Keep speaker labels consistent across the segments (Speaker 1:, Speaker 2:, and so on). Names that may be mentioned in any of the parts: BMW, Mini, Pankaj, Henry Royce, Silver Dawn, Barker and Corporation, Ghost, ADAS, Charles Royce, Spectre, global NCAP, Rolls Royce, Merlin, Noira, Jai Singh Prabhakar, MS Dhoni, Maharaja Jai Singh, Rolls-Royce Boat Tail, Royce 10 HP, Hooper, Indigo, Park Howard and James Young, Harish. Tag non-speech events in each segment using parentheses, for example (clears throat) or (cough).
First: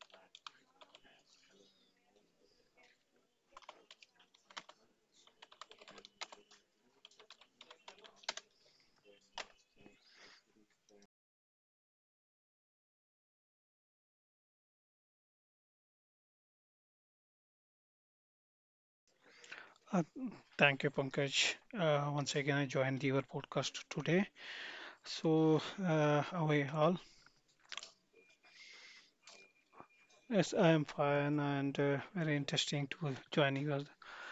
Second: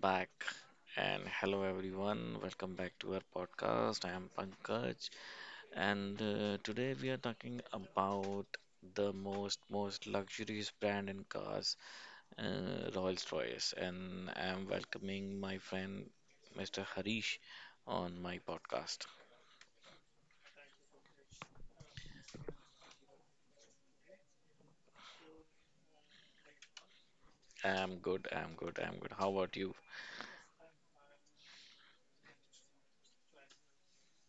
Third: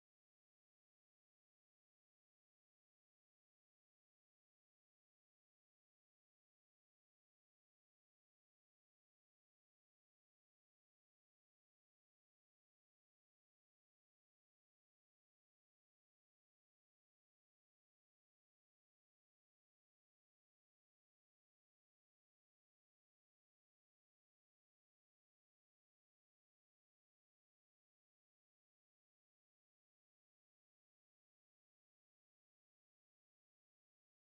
Speaker 1: back and hello everyone. Welcome back to our podcast. I am Pankaj and today we are talking about the most luxurious brand in cars, Rolls-Royce, and I am welcoming my friend Mr. Harish on my podcast.
Speaker 2: Uh, Thank you, Pankaj. Once again, I joined your podcast today. So, how are you all?
Speaker 1: I'm good. How about you?
Speaker 2: Yes, I am fine and very interesting to join your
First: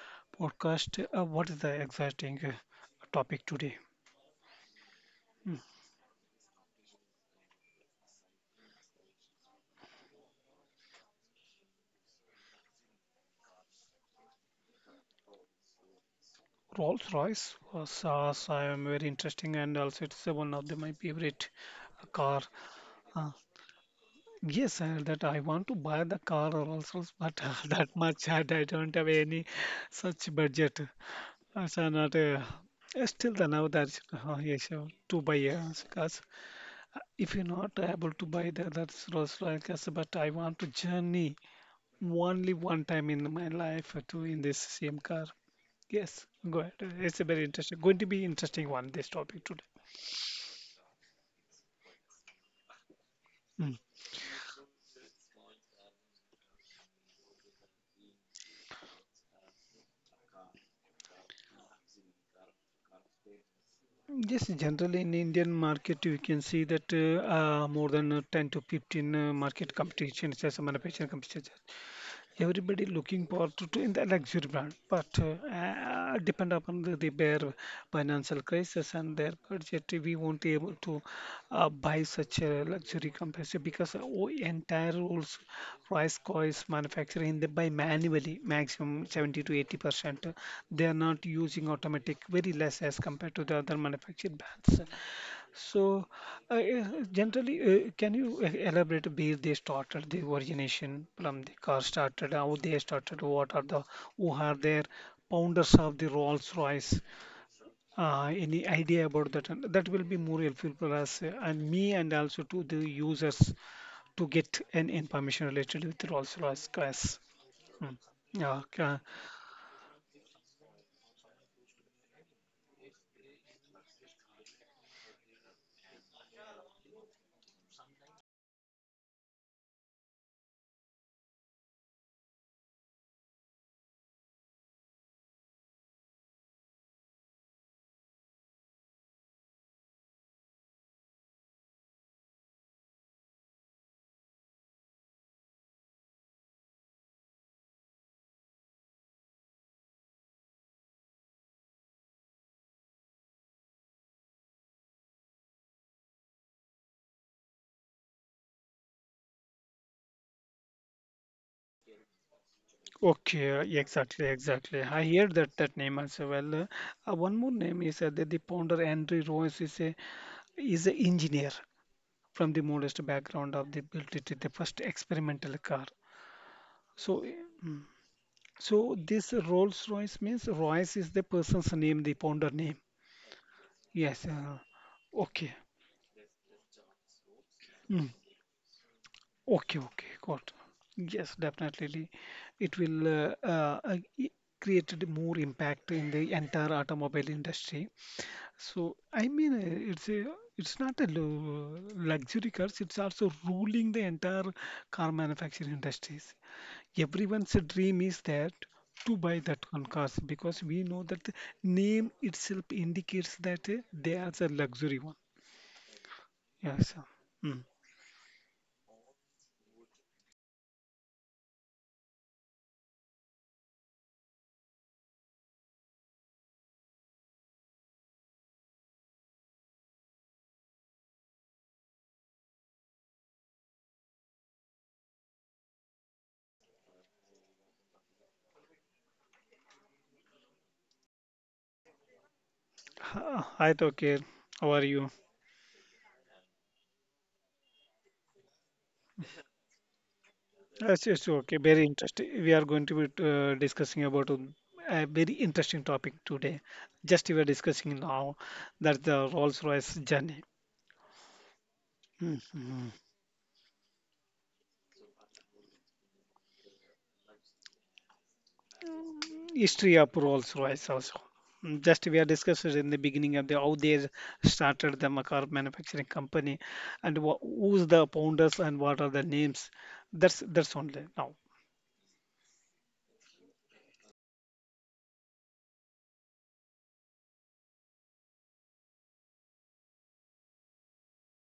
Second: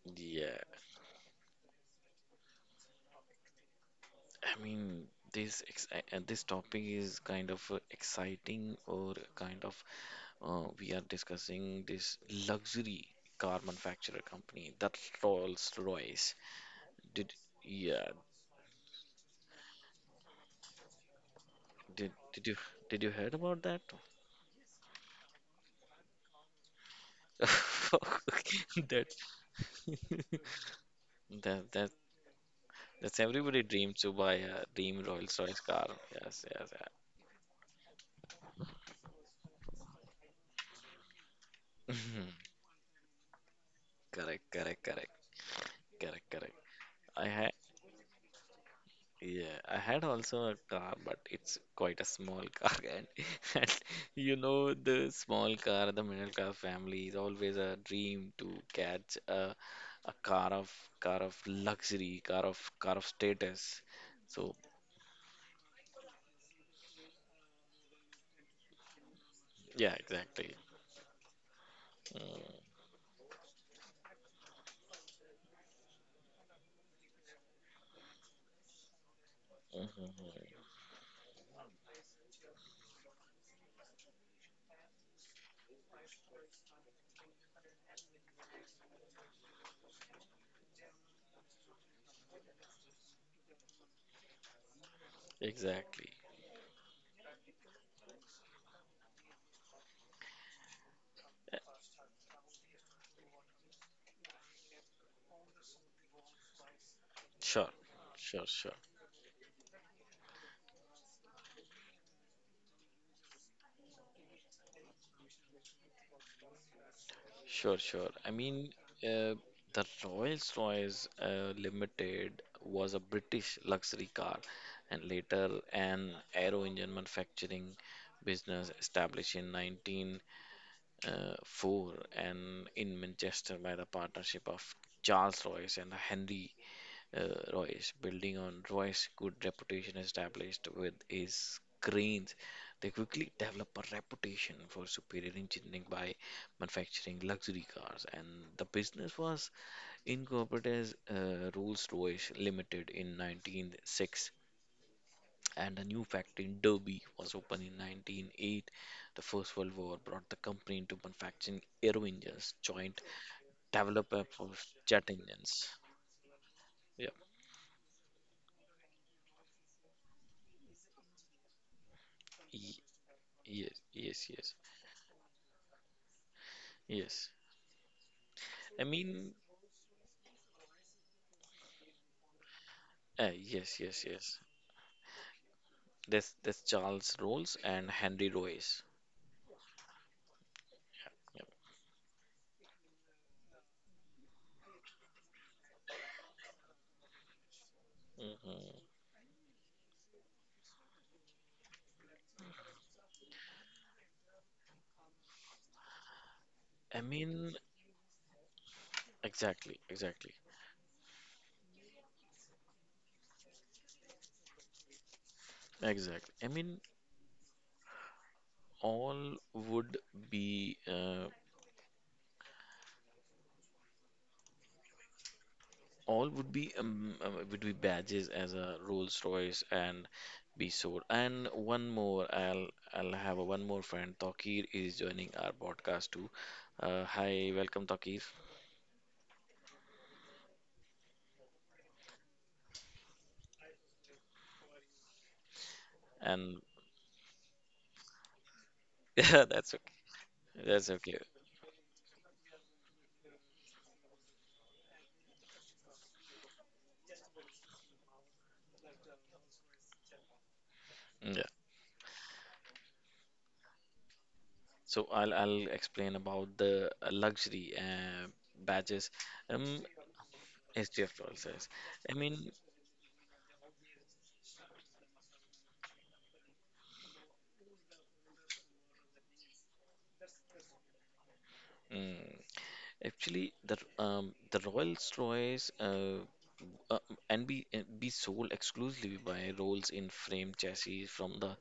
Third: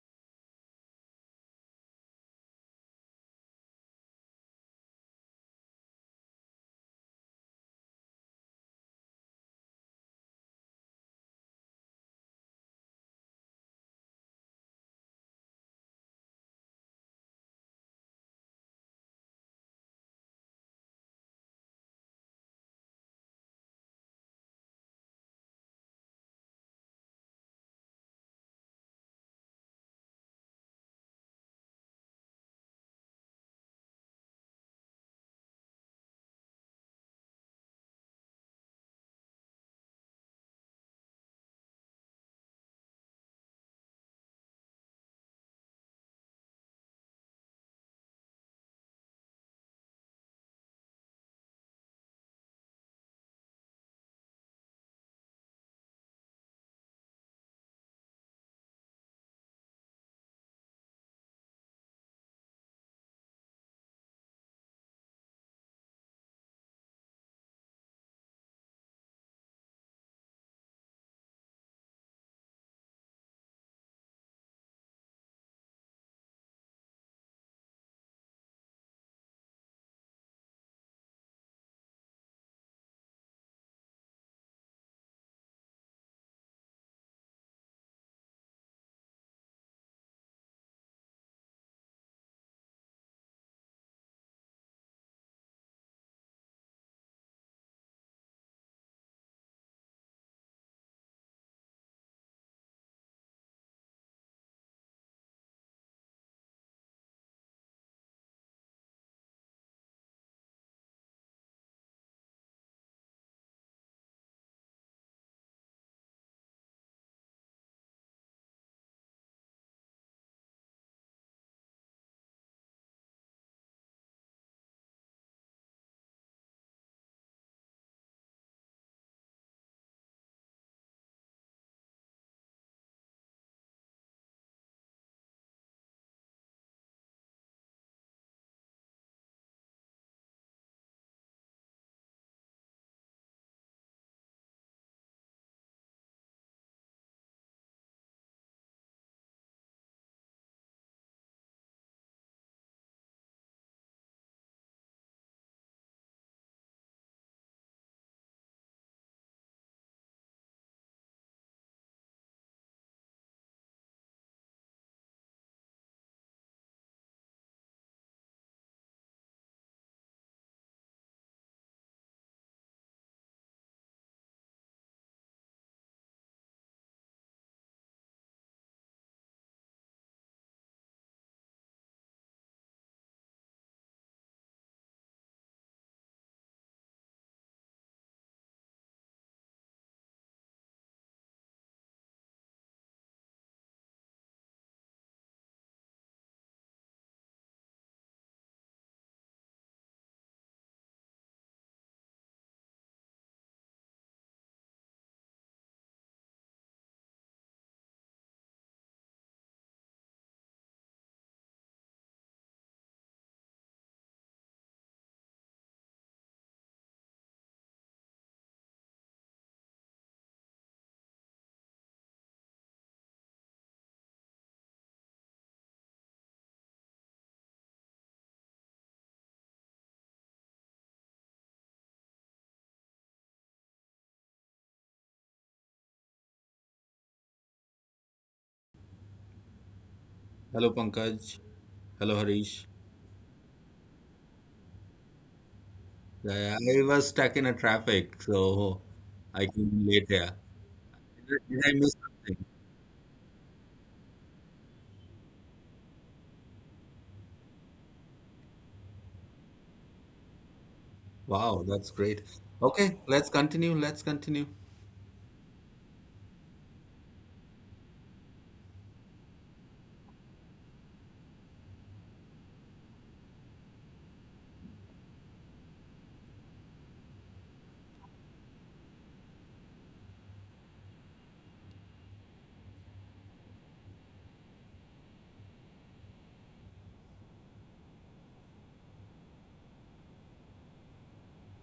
Speaker 1: Yeah,
Speaker 2: podcast. What is the exciting topic today? Mm.
Speaker 1: this topic is kind of exciting or kind of... we are discussing this luxury car manufacturer company, that Rolls-Royce.
Speaker 2: Rolls
Speaker 1: Did
Speaker 2: Royce or
Speaker 1: yeah,
Speaker 2: SaaS. I am very interesting and also it's one of my favorite
Speaker 1: did
Speaker 2: car.
Speaker 1: did you did you
Speaker 2: Uh,
Speaker 1: heard about that?
Speaker 2: yes, that I want to buy the car Rolls Royce, but (laughs) that much I
Speaker 1: (laughs)
Speaker 2: don't have
Speaker 1: That
Speaker 2: any such budget.
Speaker 1: (laughs) that
Speaker 2: It's
Speaker 1: that
Speaker 2: not
Speaker 1: that's
Speaker 2: still the
Speaker 1: everybody
Speaker 2: now
Speaker 1: dream
Speaker 2: that
Speaker 1: to buy a
Speaker 2: yes,
Speaker 1: dream
Speaker 2: to buy
Speaker 1: Rolls-Royce car.
Speaker 2: cars.
Speaker 1: Yes, yes, yeah.
Speaker 2: If you're not able to buy the that's Rolls Royce cars, but I want to journey
Speaker 1: (laughs)
Speaker 2: only one time in my life to in
Speaker 1: Correct,
Speaker 2: this
Speaker 1: correct,
Speaker 2: same
Speaker 1: correct,
Speaker 2: car. Yes,
Speaker 1: correct, correct.
Speaker 2: go ahead. It's a
Speaker 1: I
Speaker 2: very
Speaker 1: ha
Speaker 2: interesting, going to be interesting one this topic
Speaker 1: Yeah,
Speaker 2: today.
Speaker 1: I had also a car, but it's quite a small car, (laughs)
Speaker 2: Mm.
Speaker 1: and the small car, the middle class family is always a dream to catch a a car of car of luxury, car of status.
Speaker 2: Yes,
Speaker 1: So
Speaker 2: generally in Indian market, you can see that more than 10 to 15 market
Speaker 1: yeah,
Speaker 2: competitions
Speaker 1: exactly.
Speaker 2: as a manufacturing competition.
Speaker 1: Mm,
Speaker 2: Everybody looking for to in the luxury brand, but depend upon the their financial crisis and their budget,
Speaker 1: mhm, mhm.
Speaker 2: we won't be able to buy such a luxury compressor because entire rules rice coils manufacturing they buy manually, maximum 70 to 80%. They are not using automatic, very less as compared to the other manufactured brands. So,
Speaker 1: Exactly.
Speaker 2: uh, uh, generally, can you elaborate a bit? They started the origination from the
Speaker 1: Uh,
Speaker 2: car started, how they started, what are the who are their founders of the Rolls Royce?
Speaker 1: Sure, sure,
Speaker 2: Any
Speaker 1: sure.
Speaker 2: idea about that? And that will be more helpful for us and me, and also to the users to get an information related with Rolls Royce cars.
Speaker 1: Sure,
Speaker 2: Hmm.
Speaker 1: sure. I
Speaker 2: Yeah,
Speaker 1: mean,
Speaker 2: okay.
Speaker 1: uh, the Rolls-Royce Limited was a British luxury car, and later an aero engine manufacturing business established in 1904 and in Manchester by the partnership of Charles Royce and Henry, uh, Royce, building on Royce's good reputation established with his cranes. They quickly developed a reputation for superior engineering by manufacturing luxury cars, and the business was incorporated as Rolls-Royce Limited in 1906. And a new factory in Derby was opened in 1908. The First World War brought the company into manufacturing aero engines, joint
Speaker 2: Okay,
Speaker 1: developer
Speaker 2: exactly,
Speaker 1: for
Speaker 2: exactly. I
Speaker 1: jet
Speaker 2: hear that
Speaker 1: engines.
Speaker 2: that name as well.
Speaker 1: Yeah.
Speaker 2: One more name is the founder Henry Royce is a is an engineer from the
Speaker 1: Ye-
Speaker 2: modest background of
Speaker 1: Yes,
Speaker 2: the built
Speaker 1: yes,
Speaker 2: it the
Speaker 1: yes.
Speaker 2: first experimental car. So,
Speaker 1: Yes.
Speaker 2: uh,
Speaker 1: I
Speaker 2: so
Speaker 1: mean,
Speaker 2: this Rolls-Royce means Royce is the person's name, the founder name.
Speaker 1: yes, yes,
Speaker 2: Yes.
Speaker 1: yes.
Speaker 2: Okay.
Speaker 1: That's Charles Rolls and
Speaker 2: Mm.
Speaker 1: Henry Royce.
Speaker 2: Okay, okay, got. Yes,
Speaker 1: Yep.
Speaker 2: definitely. It will create more impact in the entire automobile industry. So,
Speaker 1: Hmm.
Speaker 2: I mean, it's not a luxury cars. It's also ruling the entire car manufacturing industries.
Speaker 1: I
Speaker 2: Everyone's
Speaker 1: mean,
Speaker 2: dream is that to buy that
Speaker 1: exactly,
Speaker 2: one cars
Speaker 1: exactly,
Speaker 2: because we know that the name itself indicates that they are the luxury one.
Speaker 1: exactly. I mean,
Speaker 2: Yes, sir. Mm.
Speaker 1: all would be uh, all would be badges as a Rolls Royce and be sold. And one more, I'll have a one more friend. Takir is joining our podcast too. Hi, welcome, Takir.
Speaker 3: Hello Pankaj. Hello Harish.
Speaker 2: Hi, Tokyo. How are you?
Speaker 3: Yeah,
Speaker 1: And
Speaker 3: I was stuck in a traffic, so
Speaker 1: (laughs)
Speaker 3: I
Speaker 1: yeah, that's
Speaker 3: came late
Speaker 1: okay.
Speaker 3: here.
Speaker 1: That's
Speaker 2: Yes,
Speaker 1: okay.
Speaker 2: yes,
Speaker 3: Did
Speaker 2: sure.
Speaker 3: I
Speaker 2: Okay.
Speaker 3: did I
Speaker 2: Very
Speaker 3: miss
Speaker 2: interesting.
Speaker 3: something?
Speaker 2: We are going to be discussing about a very interesting topic today. Just we are discussing now that the Rolls-Royce journey.
Speaker 1: Yeah.
Speaker 3: Wow, that's great.
Speaker 2: Mhm.
Speaker 3: Okay, let's continue. Let's continue.
Speaker 1: So I'll explain about the luxury badges. Um,
Speaker 2: History of Rolls-Royce
Speaker 1: SGF
Speaker 2: also.
Speaker 1: Royal says.
Speaker 2: Mm,
Speaker 1: I
Speaker 2: just we are
Speaker 1: mean,
Speaker 2: discussing in the beginning of the how they started the car manufacturing company and wha who's the founders and what are the names. That's only now.
Speaker 1: mm, actually, the Rolls Royce uh and be sold exclusively by Rolls in frame chassis from the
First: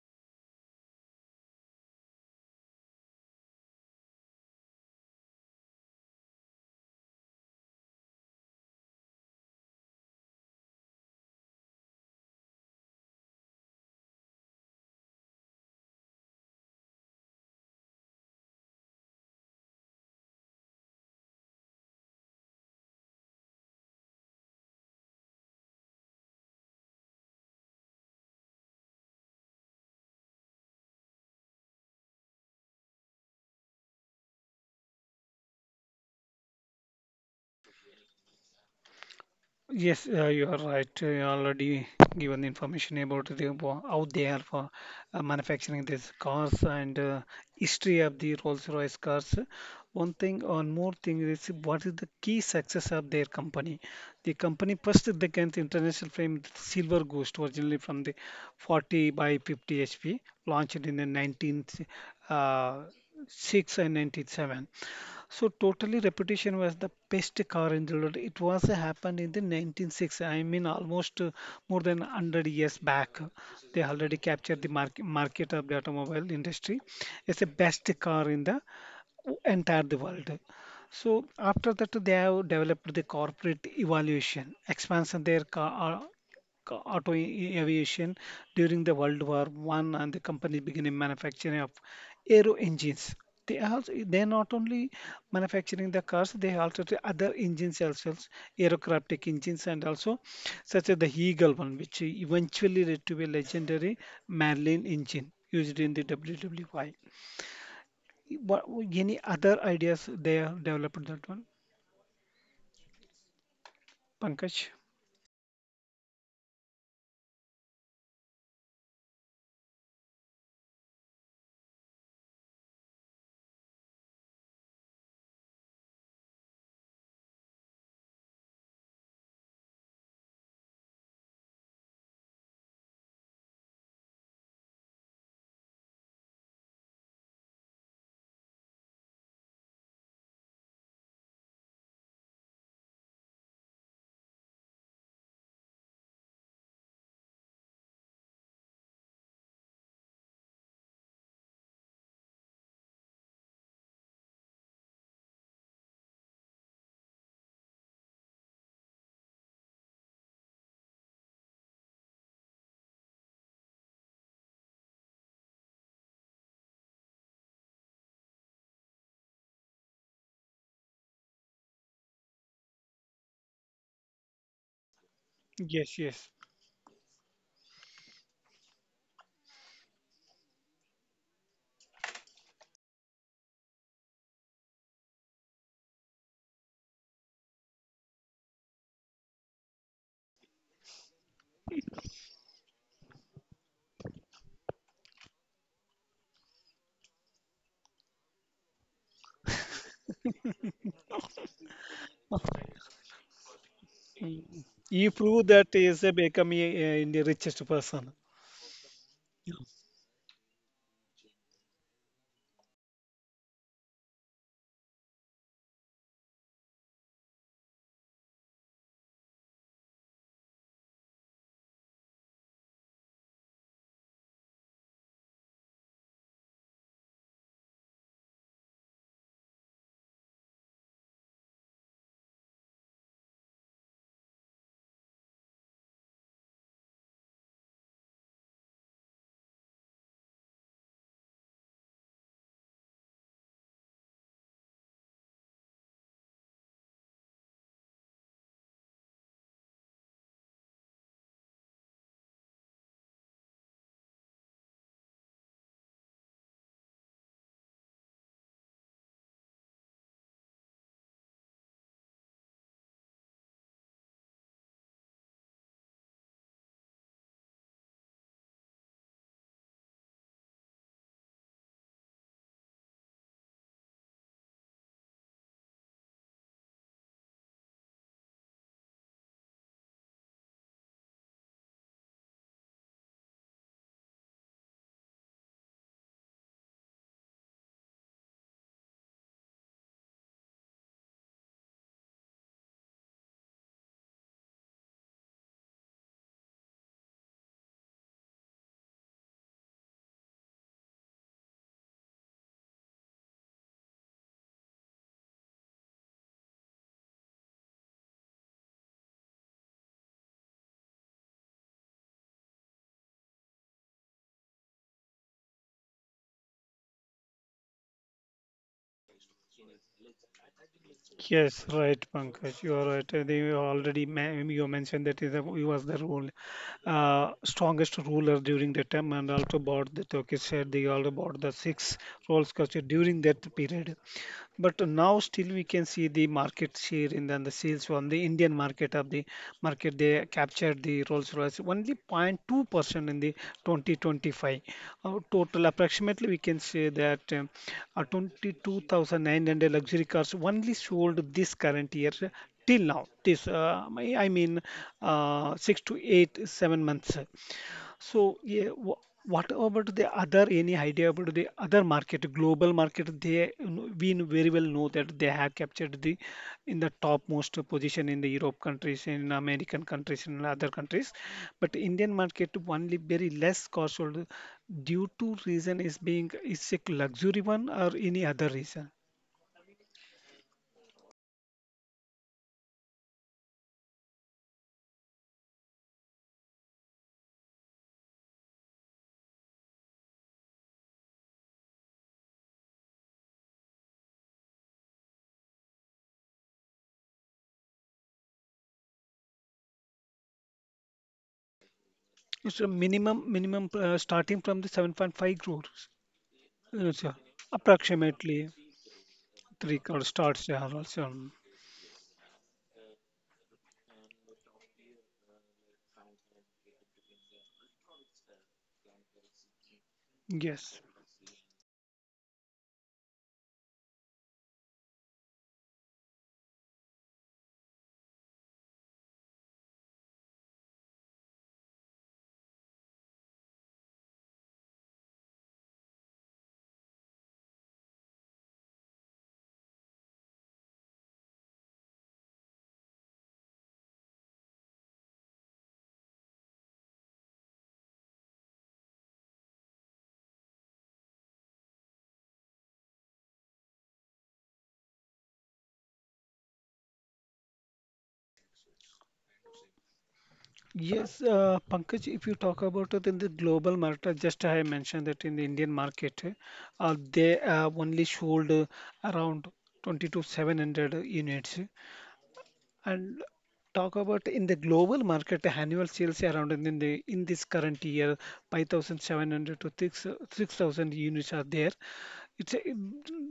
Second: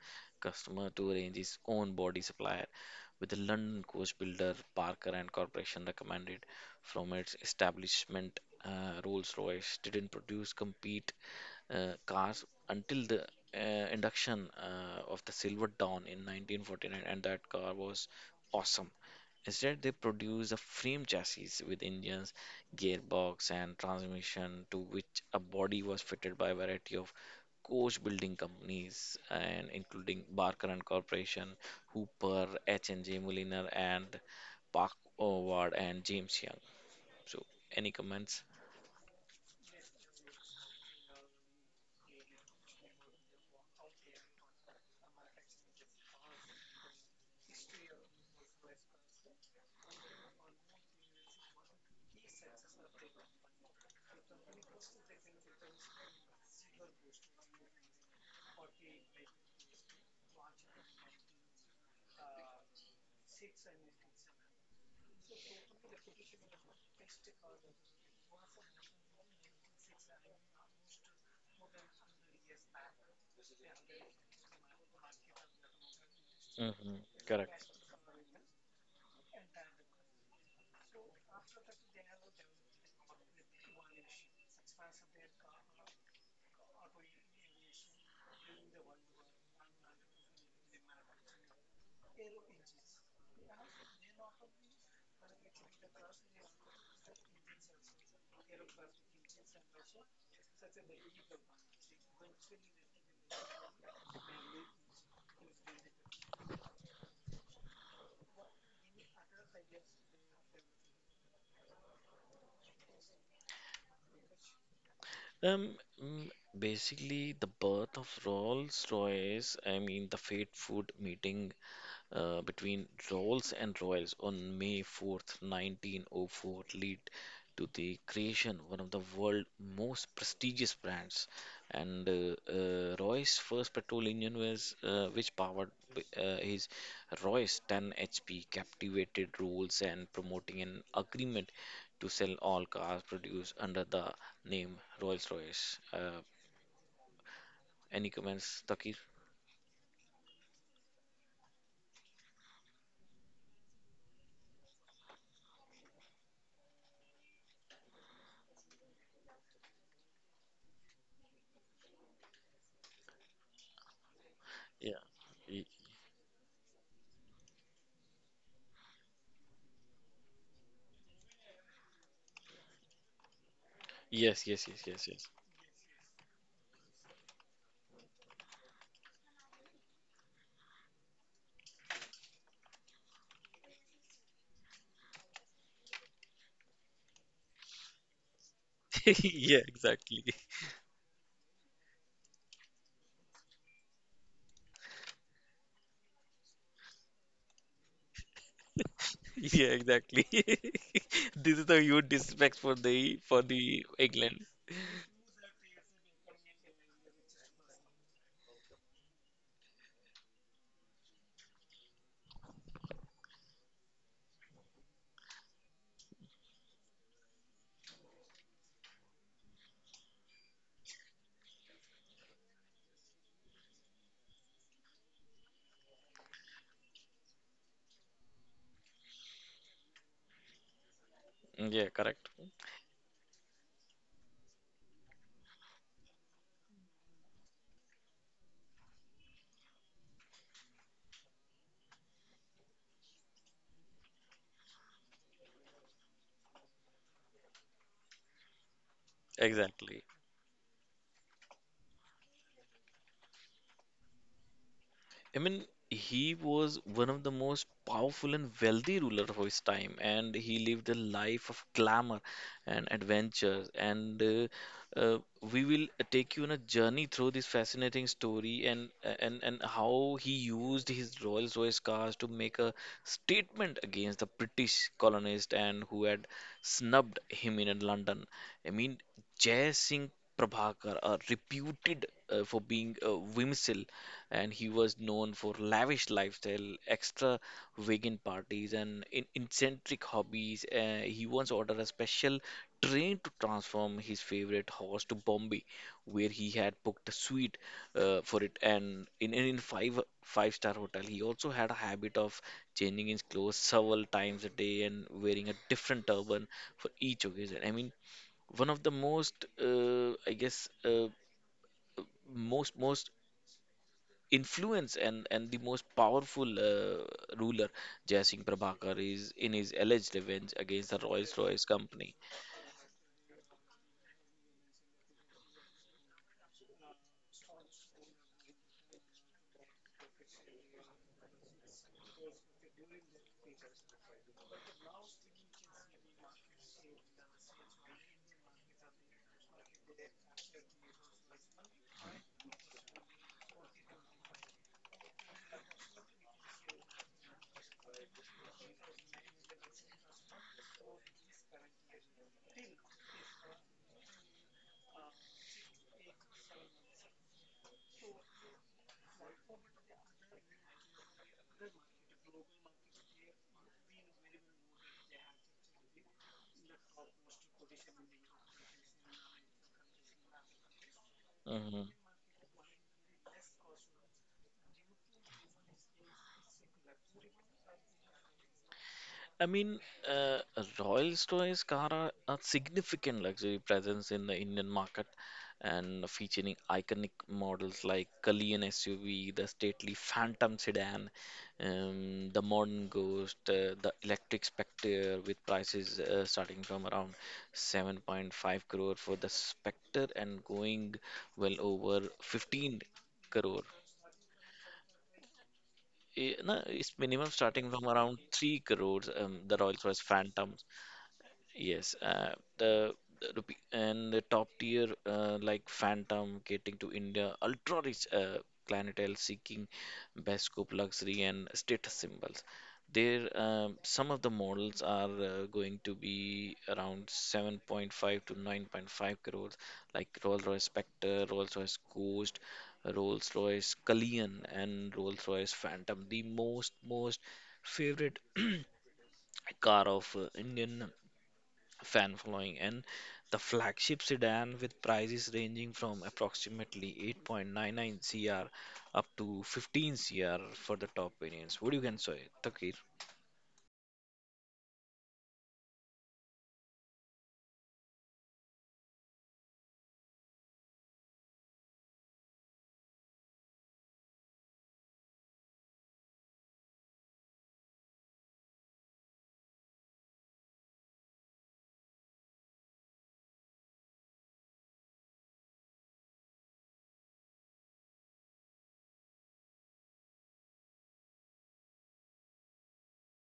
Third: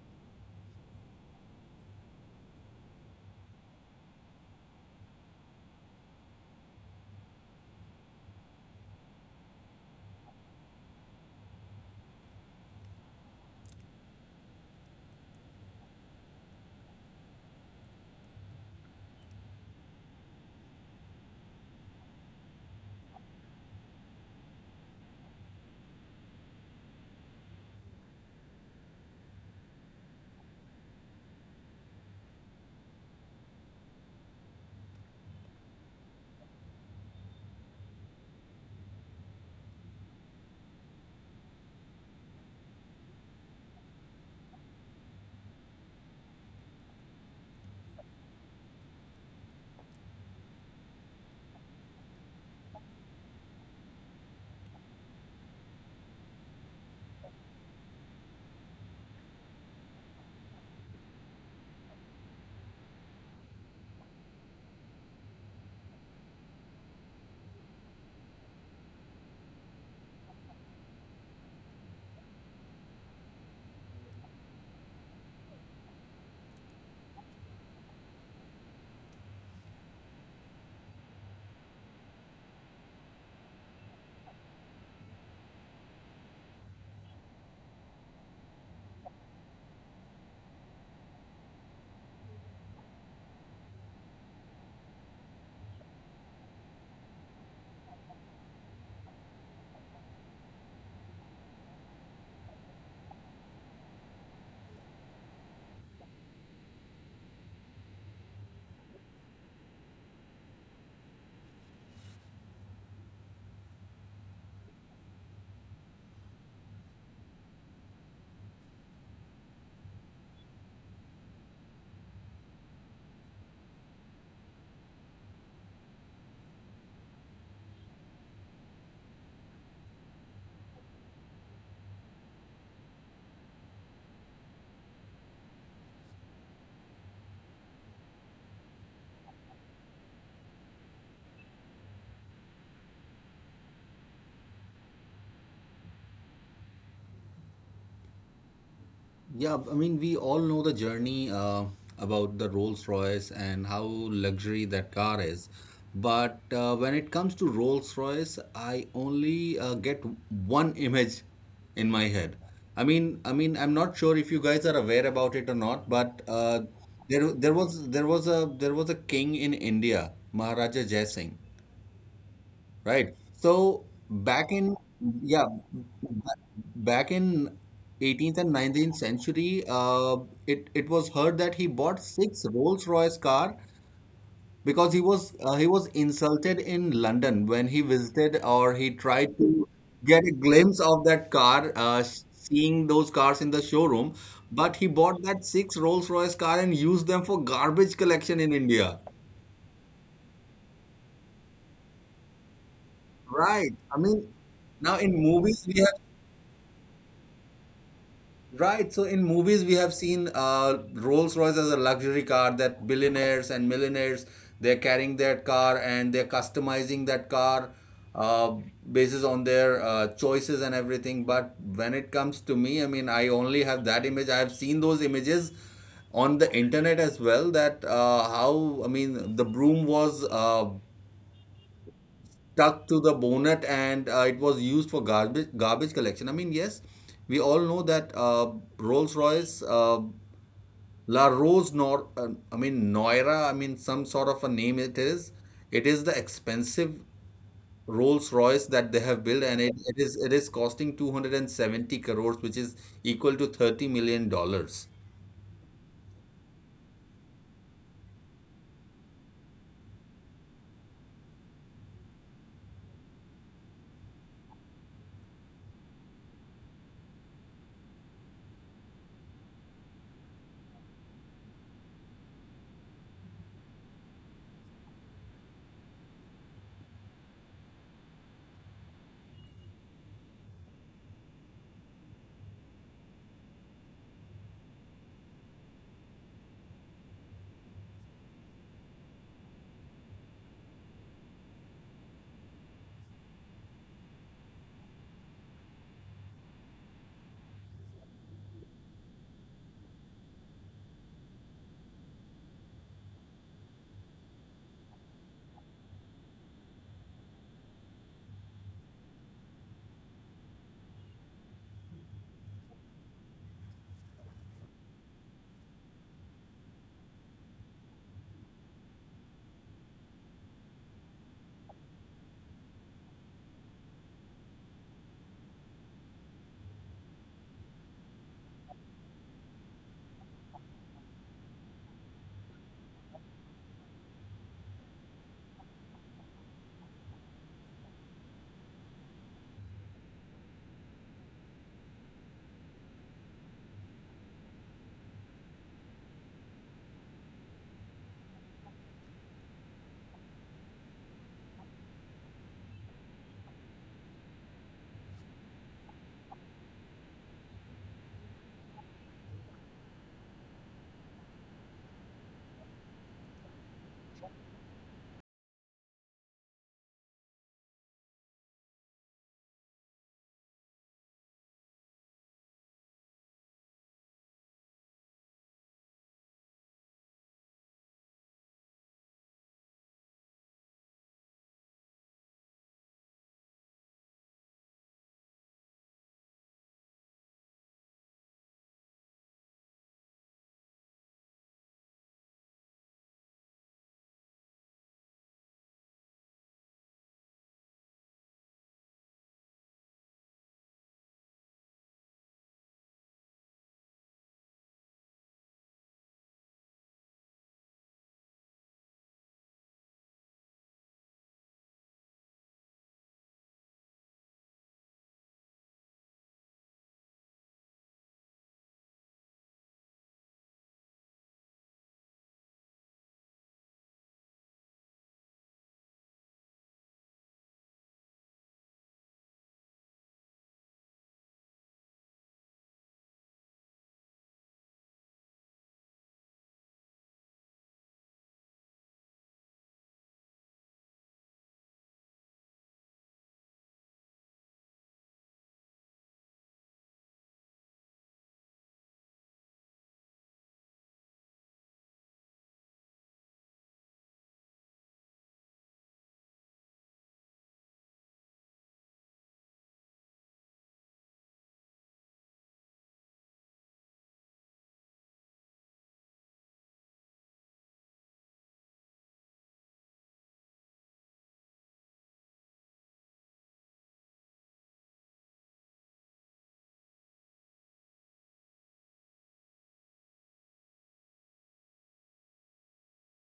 Speaker 1: customer to arrange his own body supplier, with the London coach builder Parker and Corporation recommended from its establishment. Rolls Royce didn't produce compete cars until the induction of the Silver Dawn in 1949, and that car was awesome. Instead, they produced a frame chassis with engines, gearbox, and transmission, to which a body was fitted by a variety of coach building companies, and including Barker and Corporation, Hooper, H&J Mulliner, and Park Howard and James Young. So, any comments?
Speaker 2: Yes, you are right. You already given the information about how they are for manufacturing these cars and history of the Rolls-Royce cars. One thing or more thing is what is the key success of their company? The company first they get the international fame Silver Ghost originally from the 40 by 50 HP launched in the 19th uh, 6 and 97 so totally reputation was the best car in the world. It was happened in the 1960s. I mean almost more than 100 years back. They already captured the market of the automobile industry.
Speaker 1: Hmm.
Speaker 2: It's the
Speaker 1: Correct.
Speaker 2: best car in the entire the world. So after that they have developed the corporate evaluation, expansion their car, aviation during the World War I, and the company began manufacturing of aero engines. They also they're not only manufacturing the cars, they also do other engines also, aerobatic engines and also such as the Eagle one, which eventually led to a legendary Merlin engine used in the WWY. What, any other ideas they have developed that one, Pankaj?
Speaker 1: Um, mm, basically, the birth of Rolls Royce, I mean, the fate food meeting between Rolls and Royals on May 4th, 1904 lead to the creation one of the world's most prestigious brands. And Roy's first petrol engine was which powered his Royce 10 HP captivated Rolls and promoting an agreement to sell all cars produced under the name Rolls-Royce. Any comments, Takir?
Speaker 3: We all know the journey about the Rolls-Royce and how luxury that car is. But when it comes to Rolls-Royce, I only get one image in my head. I'm not sure if you guys are
Speaker 1: Yeah.
Speaker 3: aware about it or
Speaker 1: Y-
Speaker 3: not, but there, there was a king in India, Maharaja Jai Singh. Right. So
Speaker 1: Yes,
Speaker 3: back
Speaker 1: yes, yes,
Speaker 3: in
Speaker 1: yes,
Speaker 3: yeah,
Speaker 2: Yes, yes.
Speaker 3: ba- back in 18th and 19th century, it was heard that he bought 6 Rolls-Royce car because he was insulted in London when he visited or he
Speaker 1: yes. (laughs)
Speaker 3: tried
Speaker 1: Yeah,
Speaker 3: to
Speaker 1: exactly.
Speaker 3: get a glimpse of that car, seeing those cars in the showroom. But he bought that 6 Rolls-Royce car and used them for garbage collection in India.
Speaker 1: Yeah, exactly. (laughs) This is the huge disrespect for the for
Speaker 3: Right.
Speaker 1: the
Speaker 3: I mean,
Speaker 1: England.
Speaker 3: now in
Speaker 2: He proved
Speaker 3: movies we
Speaker 2: that
Speaker 3: have
Speaker 2: he is a become the richest person.
Speaker 3: right. So in movies, we have seen Rolls Royce as a luxury car that billionaires and millionaires, they're carrying that car and they're customizing that car uh, basis on their choices and everything. But when it comes to me, I mean, I only have that image. I have seen those images on the internet as well. That how I mean, the broom was
Speaker 1: Yeah, correct.
Speaker 3: stuck to the bonnet and it was used for garbage collection. I mean, yes, we all know that Rolls-Royce La Rose Nor I mean Noira, I mean some sort of a name it is. It is the expensive Rolls-Royce that they have built, and
Speaker 1: Exactly.
Speaker 3: it is costing 270 crores, which is equal to 30 million dollars.
Speaker 1: I mean, he was one of the most powerful and wealthy ruler of his time, and he lived a life of glamour and adventures. And uh, we will take you on a journey through this fascinating story and and how he used his Rolls Royce cars to make a statement against the British colonist and who had snubbed him in London. I mean, Jai Singh Prabhakar are reputed for being whimsical, and he was known for lavish lifestyle, extra vegan parties, and in eccentric hobbies. He once ordered a special train to transform his favorite horse to Bombay, where he had booked a suite for it, and in five five star hotel. He also had a habit of changing his clothes several times a day and wearing a different turban for each occasion. I mean one of the most I guess most influence and the most powerful ruler Jai Singh Prabhakar is in his alleged revenge against the Rolls Royce
Speaker 2: Yes, right,
Speaker 1: company.
Speaker 2: Pankaj. You are right. They were already you mentioned that is he was the strongest ruler during the time, and also bought the Turkish. They also bought the six rolls culture during that period. But now still we can see the market share in then the sales from the Indian market of the market they captured the Rolls-Royce only 0.2% in the 2025. Our total approximately we can say that 22,900 luxury cars only sold this current year till now. This I mean 6 to 8 7 months. So, yeah, what about the other, any idea about the other market, global market? They, very well know that they have captured the in the topmost position in the Europe countries, in American countries, in other countries. But
Speaker 1: Hmm.
Speaker 2: Indian market only very less cost sold due to reason is being is a luxury one or any other reason.
Speaker 1: I mean, uh, Royal Stores Cara a significant luxury presence in the Indian market and featuring iconic models like Kalyan SUV, the stately Phantom sedan, the modern Ghost, the electric Spectre with prices starting from around 7.5 crore for the Spectre and going well over
Speaker 2: It's a
Speaker 1: 15
Speaker 2: minimum
Speaker 1: crore.
Speaker 2: starting from the 7.5 crores,
Speaker 1: Eh, no, it's
Speaker 2: sir.
Speaker 1: minimum starting from around
Speaker 2: Approximately
Speaker 1: 3 crores. The
Speaker 2: 3
Speaker 1: Rolls
Speaker 2: crores
Speaker 1: Royce
Speaker 2: starts there
Speaker 1: Phantom...
Speaker 2: also.
Speaker 1: Yes, the, the rupee and the top tier like Phantom getting to India, ultra rich clientele seeking best scope
Speaker 2: Yes.
Speaker 1: luxury and status symbols. There, some of the models are going to be around 7.5 to 9.5 crores, like Rolls-Royce Spectre, Rolls-Royce Ghost, Rolls-Royce Cullinan, and Rolls-Royce Phantom. The most favorite (clears throat) car of Indian fan following and the flagship sedan with prices ranging from approximately 8.99 cr up to 15 cr for the top variants. What do you can say, Takir?
Speaker 2: Yes, Pankaj, if you talk about it in the global market, just I mentioned that in the Indian market, they have only sold around 20 to 700 units. And talk about in the global market, annual sales around in the in this current year, 5,700 to 6, 6,000 units are there. It's a,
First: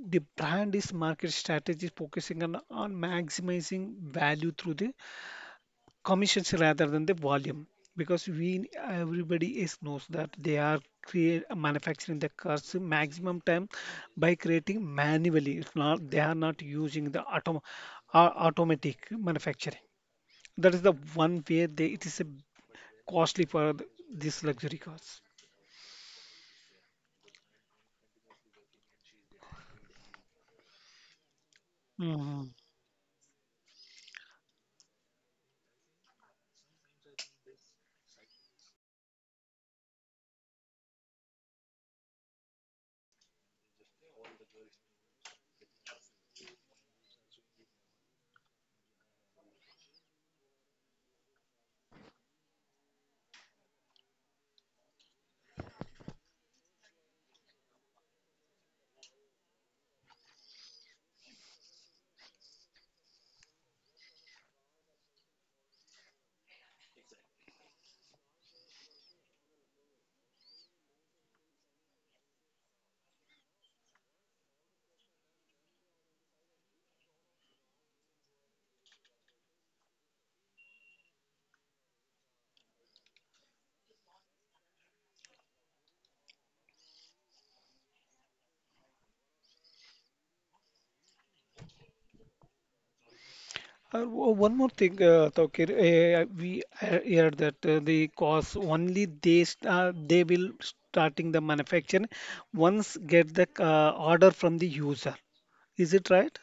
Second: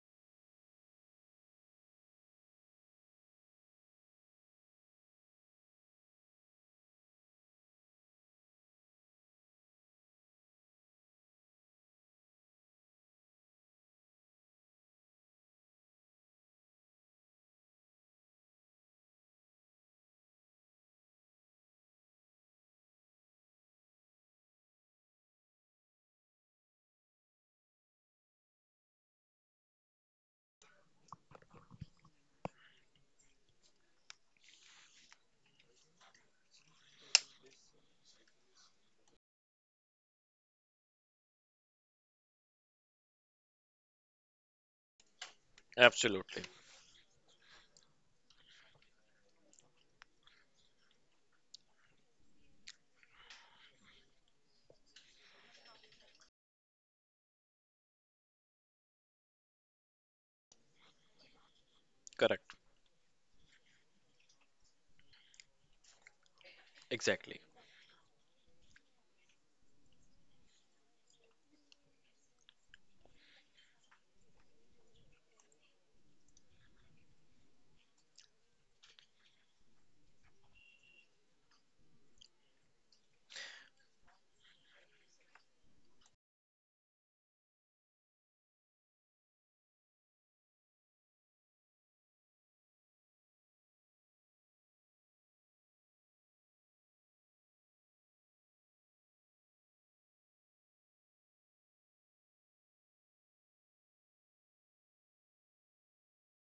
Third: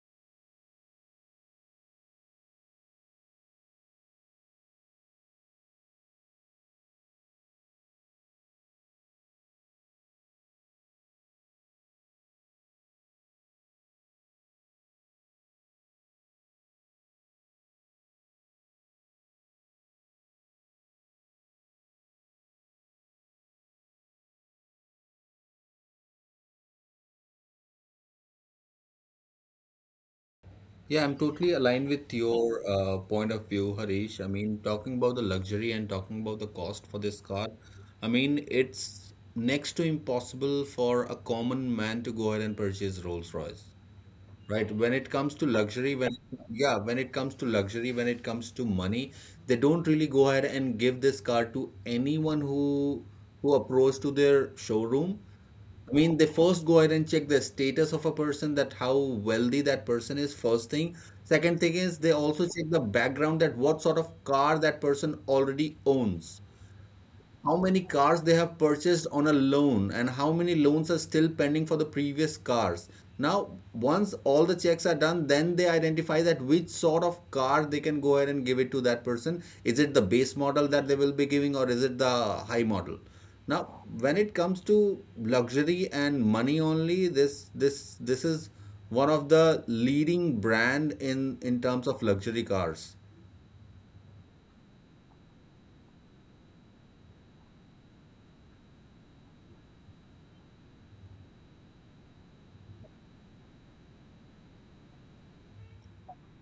Speaker 2: the brand is market strategy focusing on maximizing value through the commissions rather than the volume because we everybody is knows that they are create manufacturing the cars maximum time by creating manually it's not they are not using the automatic manufacturing that is the one way they it is a costly for these luxury
Speaker 3: Yeah, I'm totally aligned with
Speaker 2: cars.
Speaker 3: your point of view, Harish. I mean, talking about the luxury and talking about the cost for this car, I mean, it's next to impossible for a common man to go ahead and purchase Rolls-Royce. Right. When it comes to luxury, when
Speaker 1: Absolutely.
Speaker 3: yeah, when it comes to luxury, when it comes to money, they don't really go ahead and give this car to anyone who approach to their showroom. I mean, they first go ahead and check the status of a person, that how wealthy that person is, first thing. Second thing is they also
Speaker 1: Correct.
Speaker 3: check the background that what sort of car that person already owns,
Speaker 1: Exactly.
Speaker 3: how many cars they have purchased on a loan and how many loans are still pending for the previous cars. Now once all the checks are done, then they identify that which sort of car they can go ahead and give it to that person. Is it the base model that they will be giving or is it the high model? Now when it comes to luxury and money only, this is one of the leading brand in terms of luxury cars.
Speaker 2: One more thing, Tawkir, we heard that the cost only they will starting the manufacturing once get the order from the user. Is it right?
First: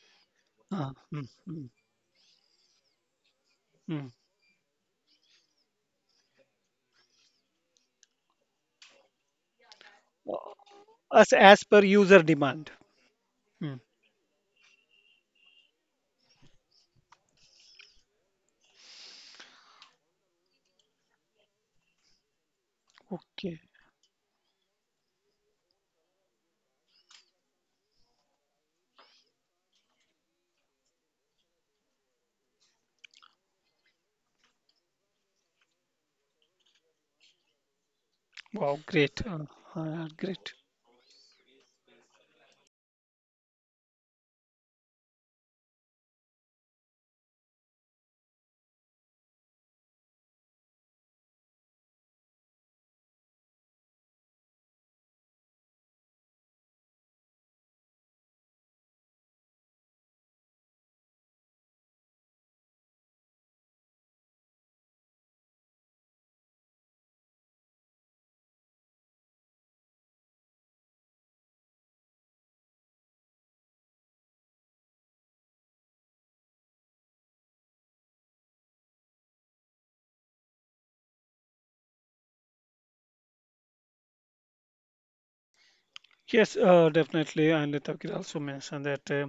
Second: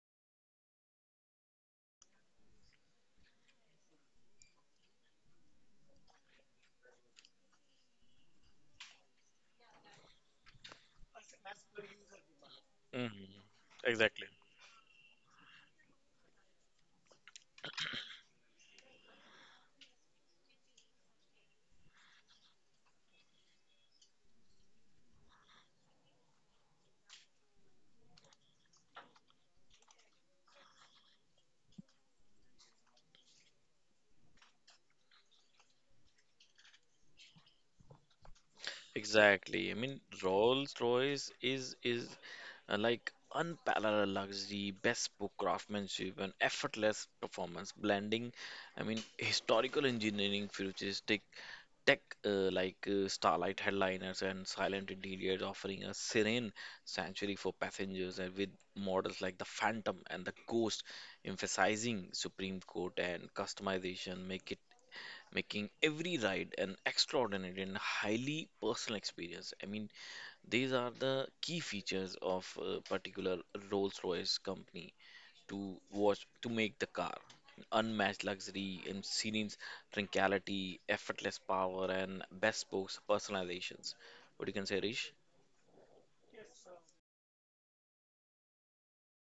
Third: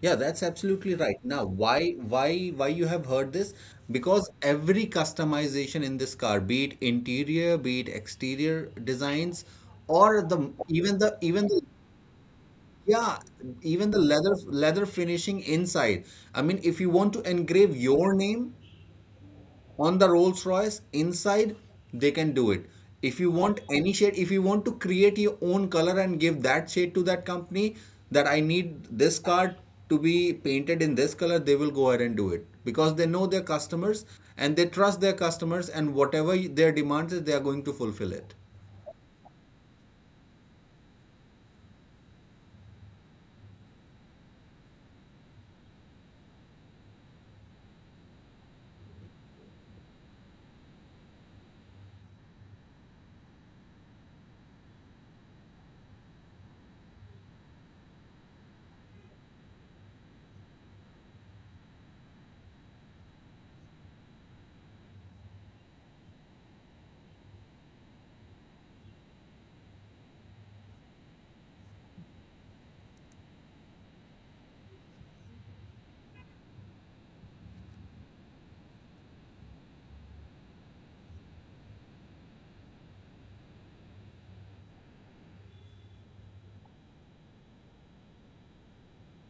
Speaker 3: Yeah, that's absolutely right.
Speaker 2: Mm,
Speaker 3: Now,
Speaker 2: mm,
Speaker 3: why you have heard this?
Speaker 2: mm.
Speaker 3: Because every customization in this car, be it interior, be it exterior designs, or
Speaker 2: Uh,
Speaker 3: the even the
Speaker 2: As
Speaker 3: even the
Speaker 2: as per user demand.
Speaker 3: yeah,
Speaker 1: Mhm.
Speaker 2: Mm.
Speaker 3: even the
Speaker 1: Exactly.
Speaker 3: leather finishing inside. I mean, if you want to engrave your name on the Rolls Royce inside, they can do it. If you want
Speaker 2: Okay.
Speaker 3: any shade, if you want to create your own color and give that shade to that company, that I need this car to be painted in this color, they will go ahead and do it because they know their customers and they trust their customers, and whatever their demand is, they are going to fulfill it.
Speaker 2: Wow, great.
Speaker 1: Exactly. I mean,
Speaker 2: Great.
Speaker 1: Rolls-Royce is is uh, like unparalleled luxury, bespoke craftsmanship, and effortless performance, blending, I mean, historical engineering, futuristic tech like starlight headliners and silent interiors, offering a serene sanctuary for passengers, and with models like the Phantom and the Ghost, emphasizing Supreme Court and customization, make it making every ride an extraordinary and highly personal experience. I mean, these are the key features of a particular Rolls-Royce company to watch to make the car unmatched luxury and serene tranquility, effortless power, and bespoke personalizations. What you can say, Rish?
Speaker 2: Yes, definitely. And Tawkir also mentioned that uh,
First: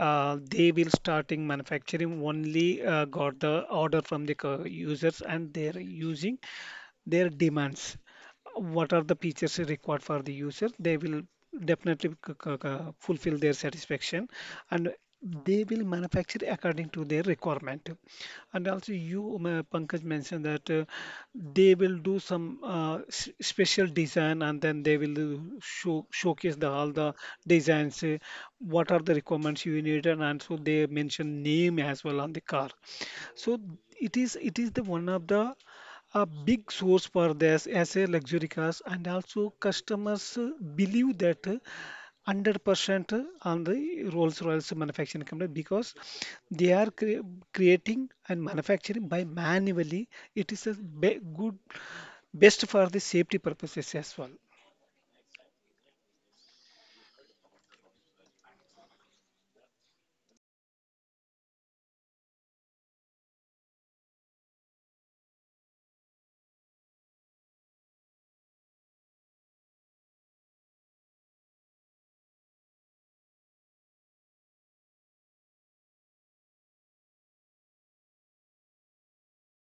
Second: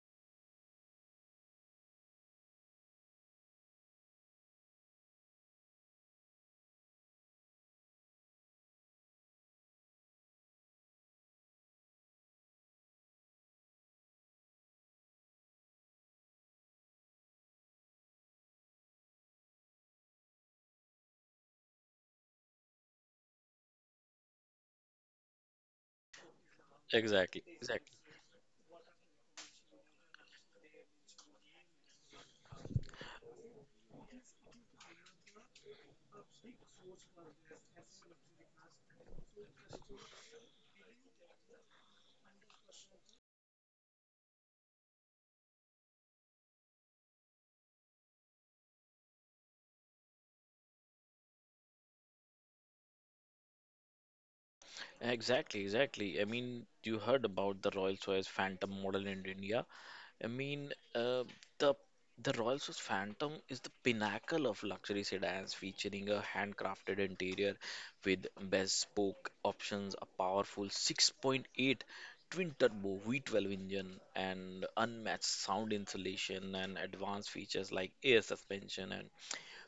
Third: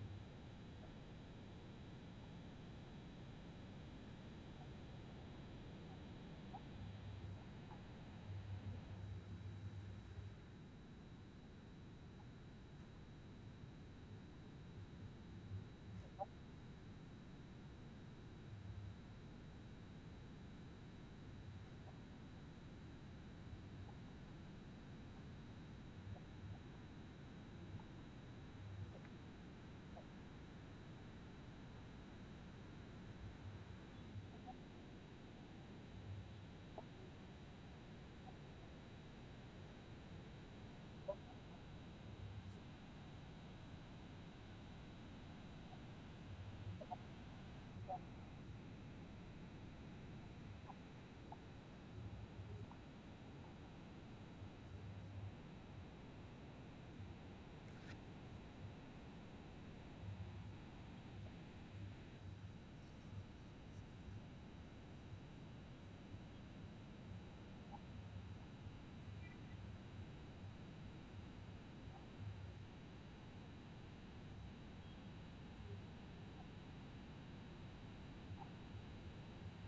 Speaker 2: uh, they will starting manufacturing only got the order from the users and they're using their demands. What are the features required for the user? They will definitely fulfill their satisfaction and they will manufacture according to their requirement. And also, you, Pankaj, mentioned that they will do some special design and then they will do showcase the all the
Speaker 1: Exactly, exactly.
Speaker 2: designs. What are the requirements you need? And also, they mention name as well on the car so it is the one of the a big source for this as a luxury cars and also customers believe that 100% on the Rolls-Royce manufacturing company because they are creating and manufacturing by manually it is a be good best for the safety purposes as well.
Speaker 1: Exactly, exactly. I mean, you heard about the Rolls Royce Phantom model in India. I mean, the the Rolls Royce Phantom is the pinnacle of luxury sedans, featuring a handcrafted interior with bespoke options, a powerful 6.8 twin-turbo V12 engine, and unmatched sound insulation and advanced features like air suspension and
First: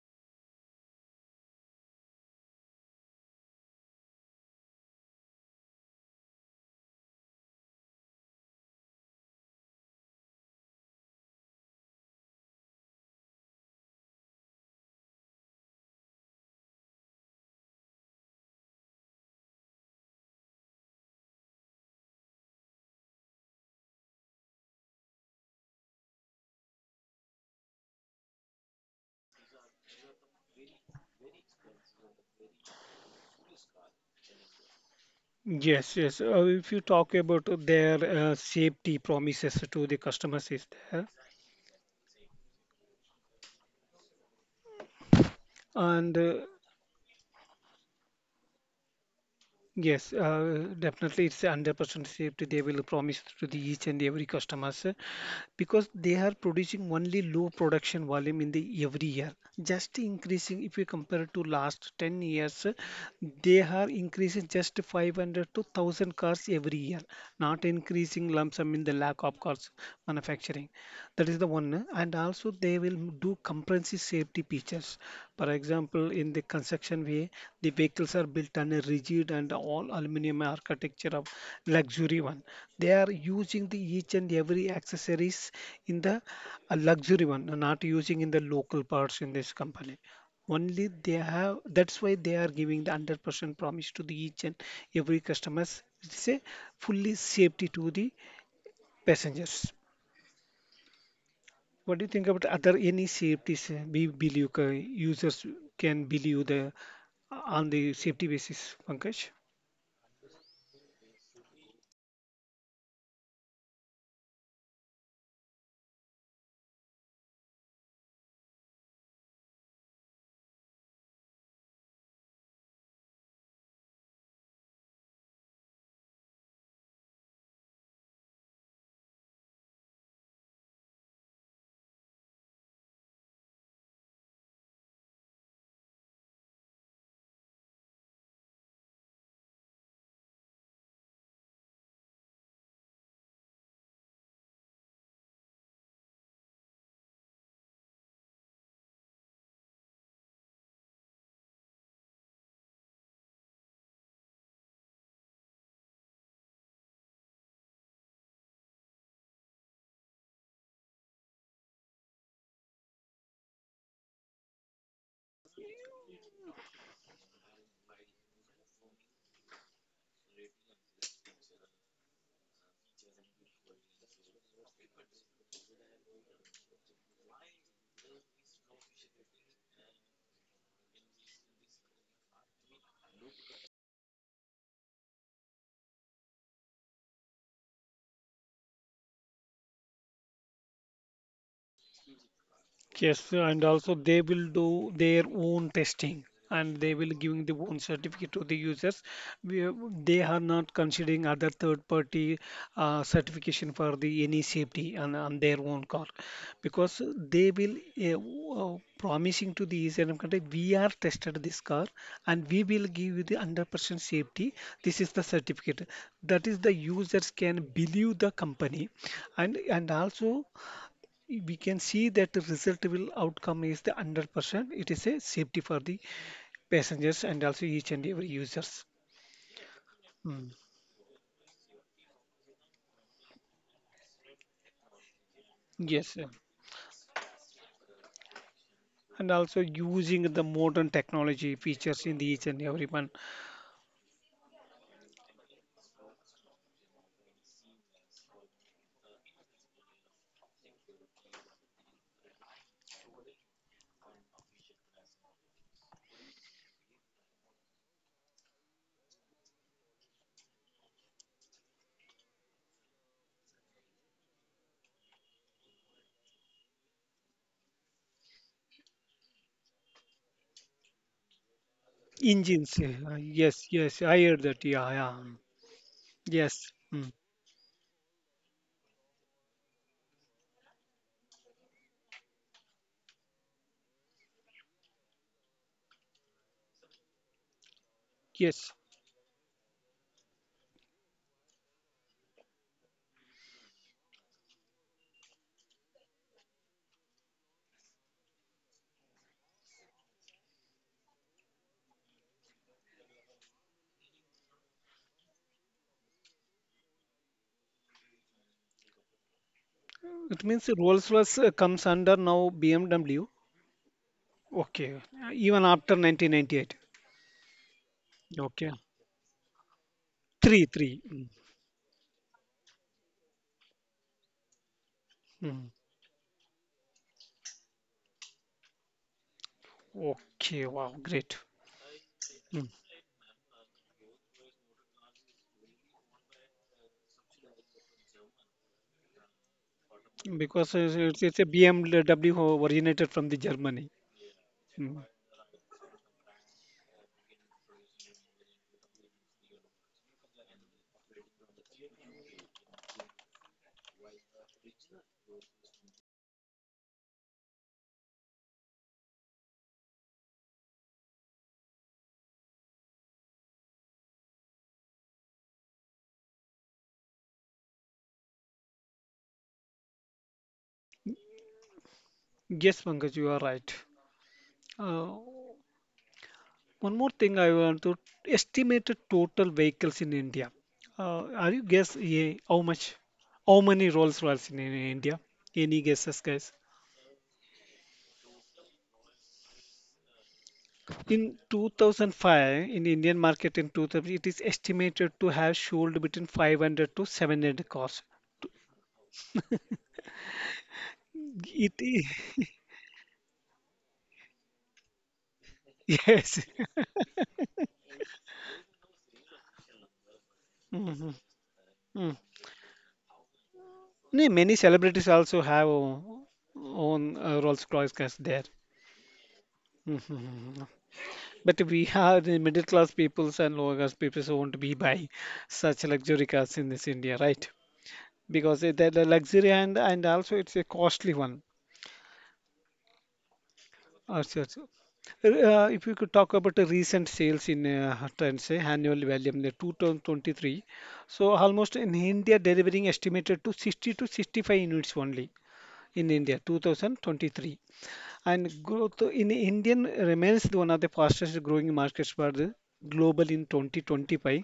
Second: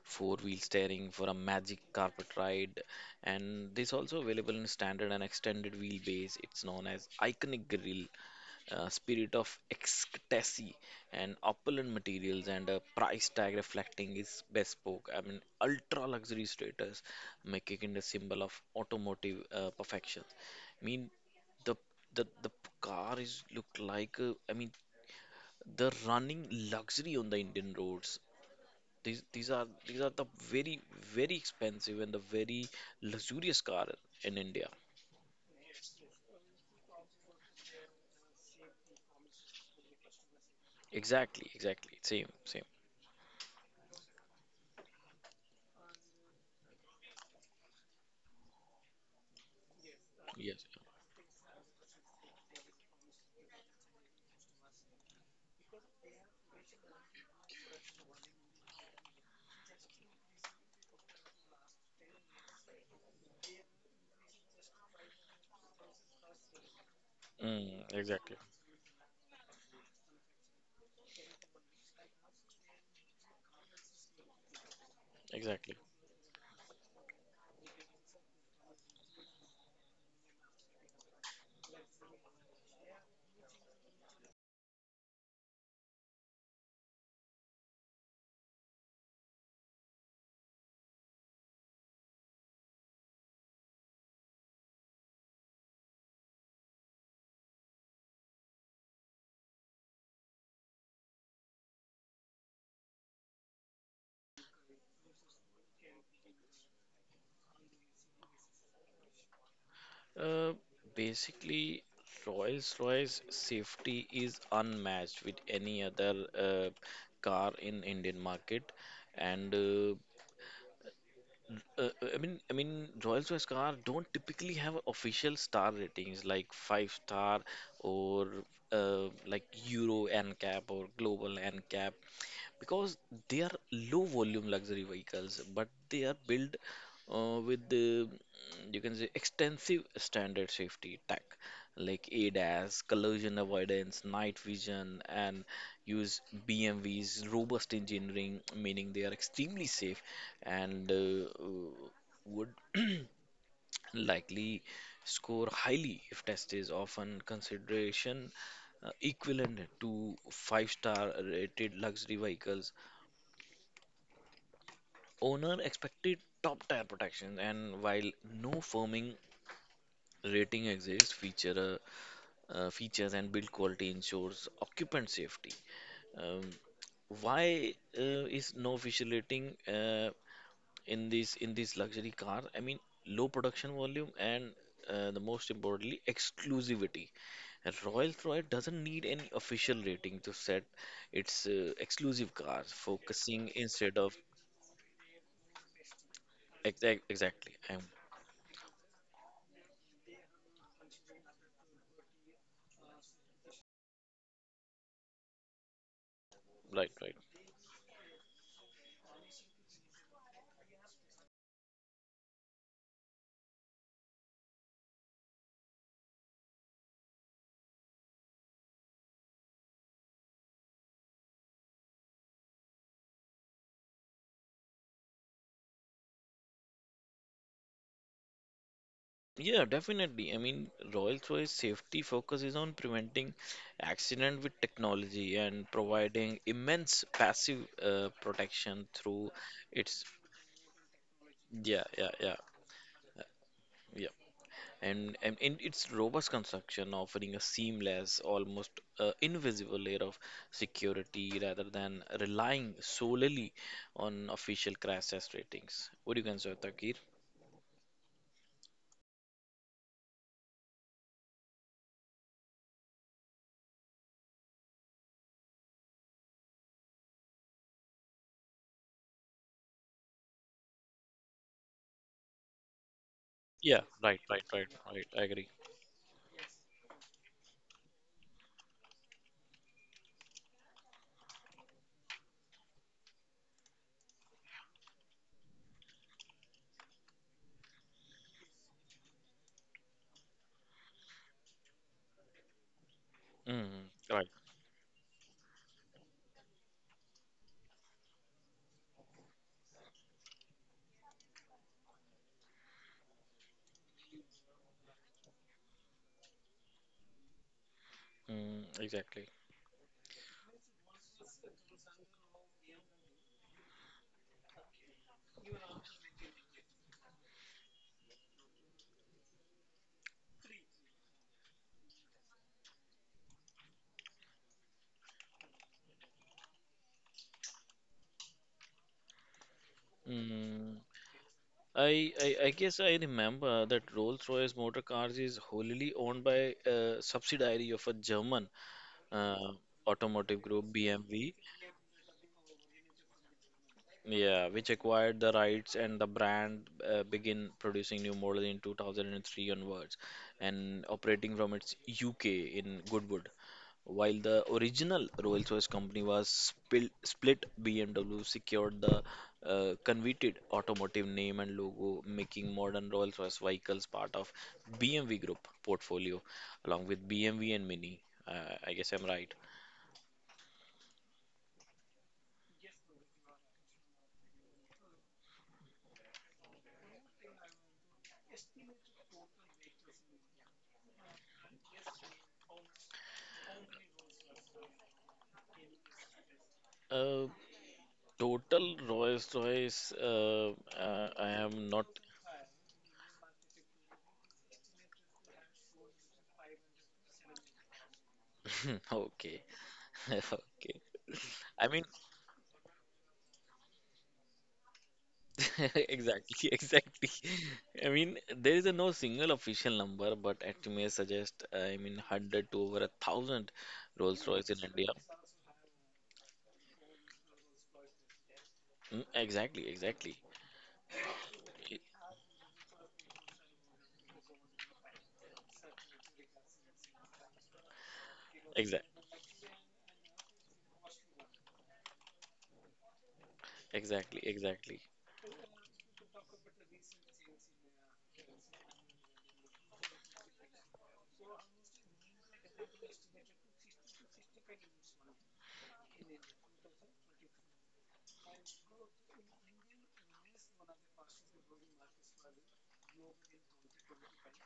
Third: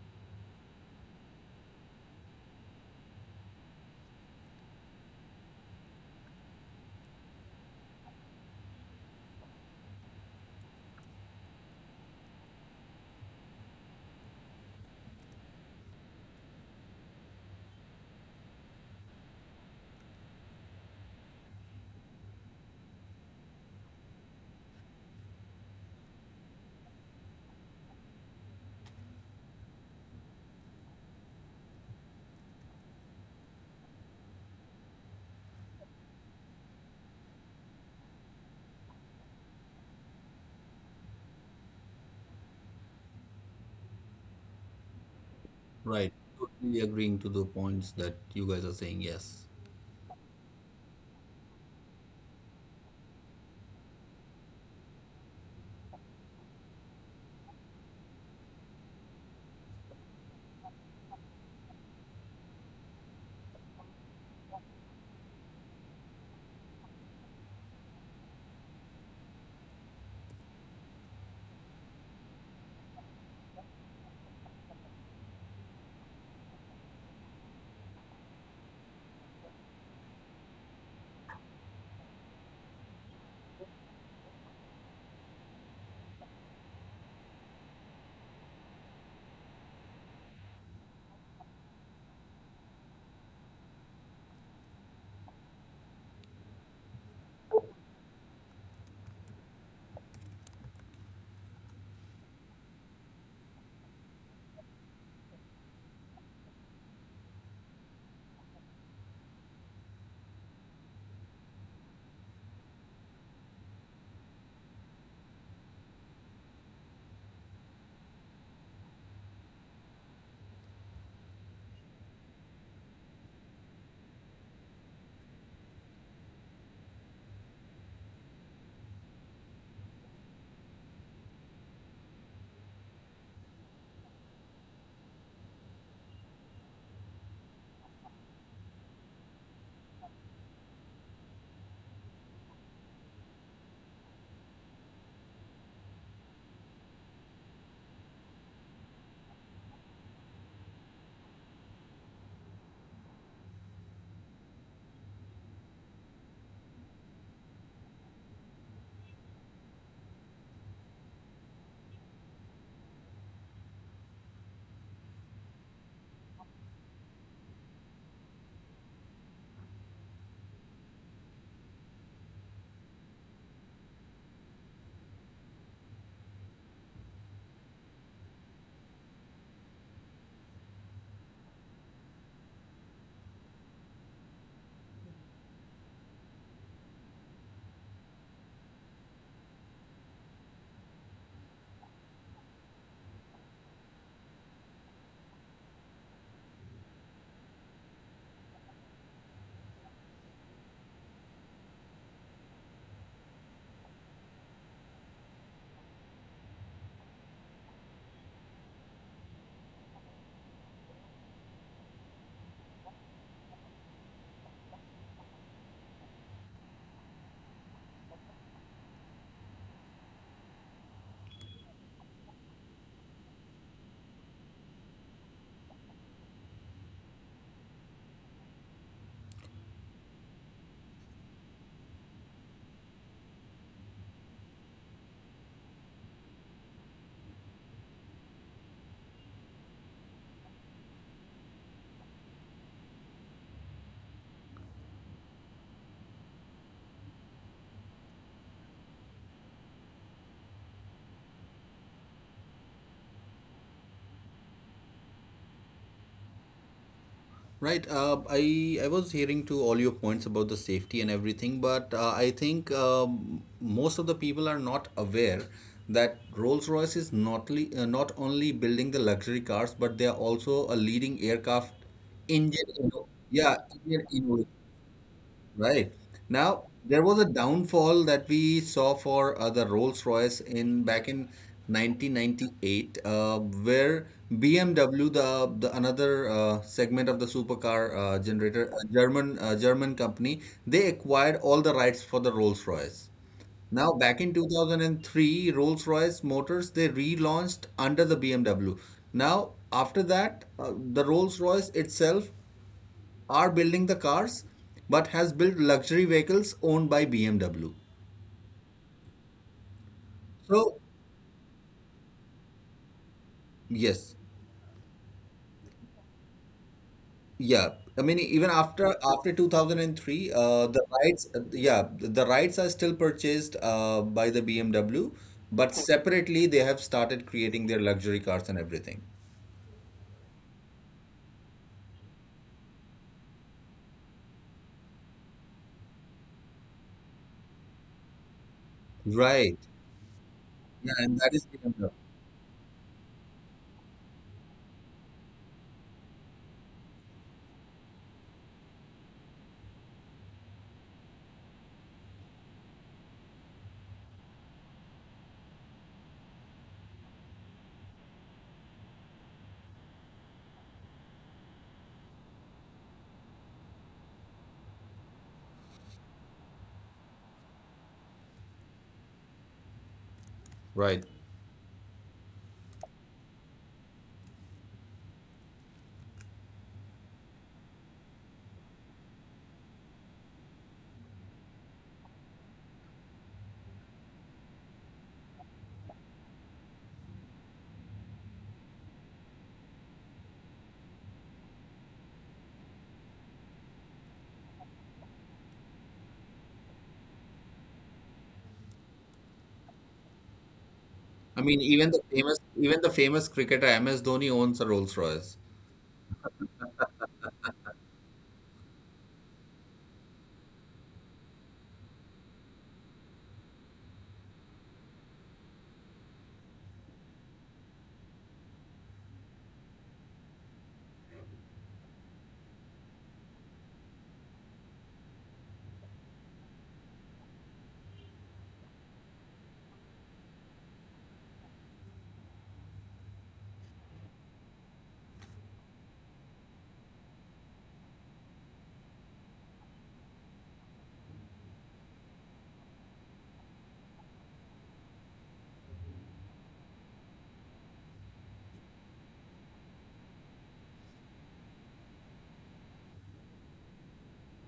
Speaker 1: four-wheel steering for a magic carpet ride, and this also available in standard and extended wheelbase. It's known as Iconic Grill, Spirit of Ecstasy, and opulent materials and a price tag reflecting its bespoke, I mean, ultra luxury status, making it a symbol of automotive perfection. I mean, the the car is look like I mean the running luxury on the Indian roads. These are the very very expensive and the very luxurious car in India.
Speaker 2: Yes, yes. If you talk about their safety promises to the customers is there,
Speaker 1: Exactly, exactly. Same, same.
Speaker 3: Right.
Speaker 2: and
Speaker 3: Totally agreeing to the points that you guys are saying, yes.
Speaker 2: yes,
Speaker 1: Yes.
Speaker 2: definitely it's 100% safety they will promise to the each and every customers because they are producing only low production volume in the every year. Just increasing if you compare to last 10 years, they are increasing just 500 to 1,000 cars every year, not
Speaker 1: Mm,
Speaker 2: increasing
Speaker 1: exactly,
Speaker 2: lump sum in the lack of cars manufacturing. That is the one, and also they will do comprehensive safety features. For
Speaker 1: exactly.
Speaker 2: example, in the construction way, the vehicles are built on a rigid and all aluminium architecture of luxury one. They are using the each and every accessories in the luxury one, not using in the local parts in this company. Only they have, that's why they are giving the 100% promise to the each and every customers. It's a fully safety to the passengers. What do you think about other any safeties we believe users can believe the on the safety basis, Pankaj?
Speaker 1: Uh, basically, Rolls-Royce safety is unmatched with any other car in Indian market, and Royal Choice car don't typically have official star ratings like five star or like Euro NCAP or global NCAP because they are low volume luxury vehicles, but they are built with the you can say extensive standard safety tech like ADAS, collision avoidance, night vision, and use BMW's robust engineering, meaning they are extremely safe and would (clears throat) likely score highly if test is often consideration equivalent to five star rated luxury vehicles. Owner expected top tier protection, and while no firming rating exists, features and build quality ensures occupant safety. Um, why is no official rating in this luxury car? I mean, low production volume and the most importantly, exclusivity. Rolls-Royce doesn't need any official rating to set its exclusive cars,
Speaker 2: Yes,
Speaker 1: focusing
Speaker 2: and also
Speaker 1: instead of...
Speaker 2: they will do their own testing and they will giving
Speaker 1: exactly.
Speaker 2: the
Speaker 1: I'm
Speaker 2: own certificate to the users. We, are- they are not considering other third party certification for the any safety on their own car
Speaker 1: right,
Speaker 2: because
Speaker 1: right.
Speaker 2: they will promising to the user and country we are tested this car and we will give you the 100% safety. This is the certificate. That is the users can believe the company and also we can see that the result will outcome is the 100%. It is a safety for the passengers and also each and every users.
Speaker 1: Yeah, definitely. I
Speaker 2: Mm.
Speaker 1: mean, Rolls-Royce safety focuses on preventing accident with technology and
Speaker 2: Yes, sir.
Speaker 1: providing immense passive protection through
Speaker 2: And also
Speaker 1: its...
Speaker 2: using the modern technology
Speaker 1: yeah,
Speaker 2: features in the each and every one
Speaker 1: yeah. And in its robust construction, offering a seamless, almost invisible layer of security rather than relying solely on official crash test ratings. What do you consider, Takir?
Speaker 3: Right. I was hearing to all your points about the safety and everything, but I think most of the people are not aware that Rolls-Royce is not le not only building the luxury cars, but they are also a leading aircraft engine.
Speaker 2: engines.
Speaker 3: Yeah,
Speaker 2: Yes,
Speaker 1: Yeah,
Speaker 2: yes,
Speaker 3: engine
Speaker 1: right,
Speaker 2: I
Speaker 1: right,
Speaker 2: heard
Speaker 3: innovator.
Speaker 2: that.
Speaker 1: right,
Speaker 2: Yeah,
Speaker 1: right. I
Speaker 2: yeah.
Speaker 1: agree.
Speaker 3: Right. Now,
Speaker 2: Yes,
Speaker 3: there
Speaker 2: mm.
Speaker 3: was a downfall that we saw for the Rolls-Royce in back in 1998, where BMW, the another segment of the supercar generator,
Speaker 2: Yes.
Speaker 3: a German company, they acquired all the rights for the Rolls-Royce.
Speaker 1: Mm,
Speaker 3: Now, back
Speaker 1: right.
Speaker 3: in 2003, Rolls-Royce Motors, they relaunched under the BMW. Now, after that, the Rolls-Royce itself are building the cars but has built luxury vehicles owned by BMW.
Speaker 1: Mm, exactly.
Speaker 2: It means
Speaker 3: So,
Speaker 2: Rolls-Royce comes under now BMW.
Speaker 3: yes,
Speaker 2: Okay. Even after 1998.
Speaker 3: yeah. I mean, even
Speaker 2: Okay,
Speaker 3: after after 2003,
Speaker 2: three, three. Mm.
Speaker 3: yeah, the rights are still purchased by the BMW, but
Speaker 2: Mm.
Speaker 3: separately they have started creating their luxury cars and everything.
Speaker 2: Okay,
Speaker 1: Mm,
Speaker 2: wow, great.
Speaker 1: I
Speaker 2: Hmm.
Speaker 1: guess I remember that Rolls-Royce motor cars is wholly owned by a subsidiary of a German uh,
Speaker 3: Right.
Speaker 1: automotive group
Speaker 2: Because
Speaker 3: Yeah,
Speaker 2: it's,
Speaker 3: and
Speaker 2: it's
Speaker 3: that
Speaker 1: BMW.
Speaker 2: it's
Speaker 3: is
Speaker 2: a
Speaker 3: BMW.
Speaker 2: BMW who originated from the Germany.
Speaker 1: Yeah, which
Speaker 2: Mm.
Speaker 1: acquired the rights and the brand began producing new models in 2003 onwards and operating from its UK in Goodwood. While the original Rolls-Royce company was split, BMW secured the coveted automotive name and logo, making modern Rolls-Royce vehicles part of BMW Group portfolio, along with BMW and Mini. I guess I'm right.
Speaker 3: Right.
Speaker 2: Yes, Pankaj, you are right. Uh, one more thing I want to estimated total vehicles in India. Are you guess, yeah, how much, how many Rolls Royce in India? Any guesses, guys?
Speaker 1: Uh, total Rolls-Royce. I
Speaker 2: In
Speaker 1: am not...
Speaker 2: 2005, in Indian market in 2000, it is estimated to have sold between 500 to 700 cars.
Speaker 1: (laughs) okay. (laughs) Okay.
Speaker 3: I mean,
Speaker 1: I
Speaker 2: It,
Speaker 1: mean,
Speaker 3: even the
Speaker 2: I-
Speaker 3: famous even the famous cricketer MS Dhoni owns a Rolls Royce.
Speaker 2: (laughs)
Speaker 1: (laughs)
Speaker 2: yes.
Speaker 1: exactly,
Speaker 2: (laughs)
Speaker 1: exactly. I mean, there is a no single official number, but it may
Speaker 2: Mhm.
Speaker 1: suggest, I mean,
Speaker 2: Mm.
Speaker 1: 100 to over a thousand
Speaker 2: No,
Speaker 1: Rolls-Royce
Speaker 2: many
Speaker 1: in India.
Speaker 2: celebrities also have o- own Rolls-Royce cars there.
Speaker 1: Mm, exactly, exactly.
Speaker 2: Mhm. But we are the middle class peoples and lower class peoples who won't be buy such luxury cars in this India, right? Because it- the
Speaker 1: Exactly,
Speaker 2: the luxury and also it's a costly one.
Speaker 1: exactly,
Speaker 2: Also, it's-
Speaker 1: exactly.
Speaker 2: if you could talk about the recent sales in trends, say annual value in the 2023, so almost in India delivering estimated to 60 to 65 units only in India 2023. And growth in Indian remains the one of the fastest growing markets for the global in 2025.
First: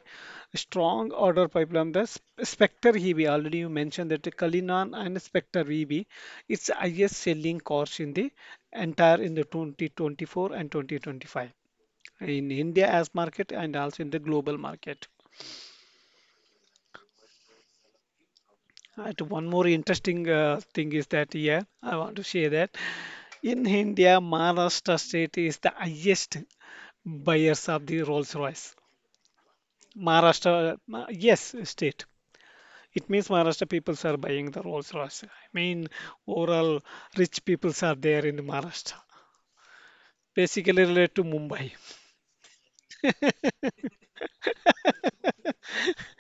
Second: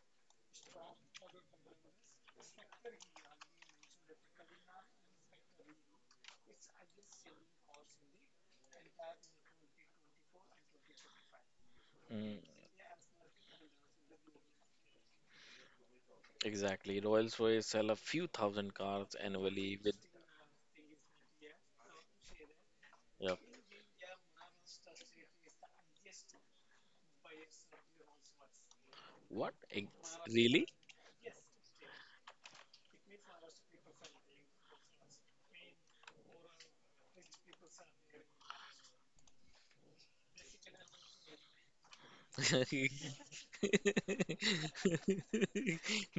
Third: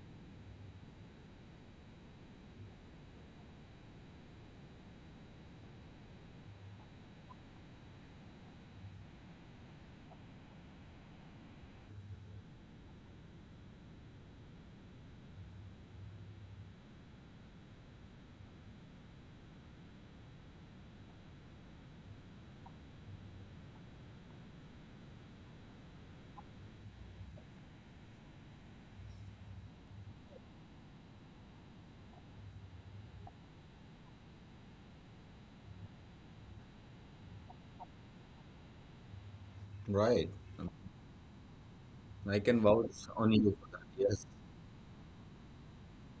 Speaker 2: Strong order pipeline. The Sp- Spectre EV, already you mentioned that the Kalinan and Spectre EV, it's highest selling cars in the entire in the 2024 and 2025
Speaker 1: Mm,
Speaker 2: in India as market and also in the global market.
Speaker 1: exactly. Rolls-Royce sell a few thousand cars
Speaker 2: And one more
Speaker 1: annually with...
Speaker 2: interesting thing is that, yeah, I want to share that
Speaker 1: yeah,
Speaker 2: in India, Maharashtra state is the highest buyers of the Rolls Royce.
Speaker 1: what? Really?
Speaker 2: Maharashtra, Ma- yes, state. It means Maharashtra peoples are buying the Rolls Royce. I mean, overall, rich peoples are there in Maharashtra.
Speaker 3: Right.
Speaker 2: Basically related to Mumbai.
Speaker 1: (laughs)
Speaker 3: I can vouch on you for that. Yes.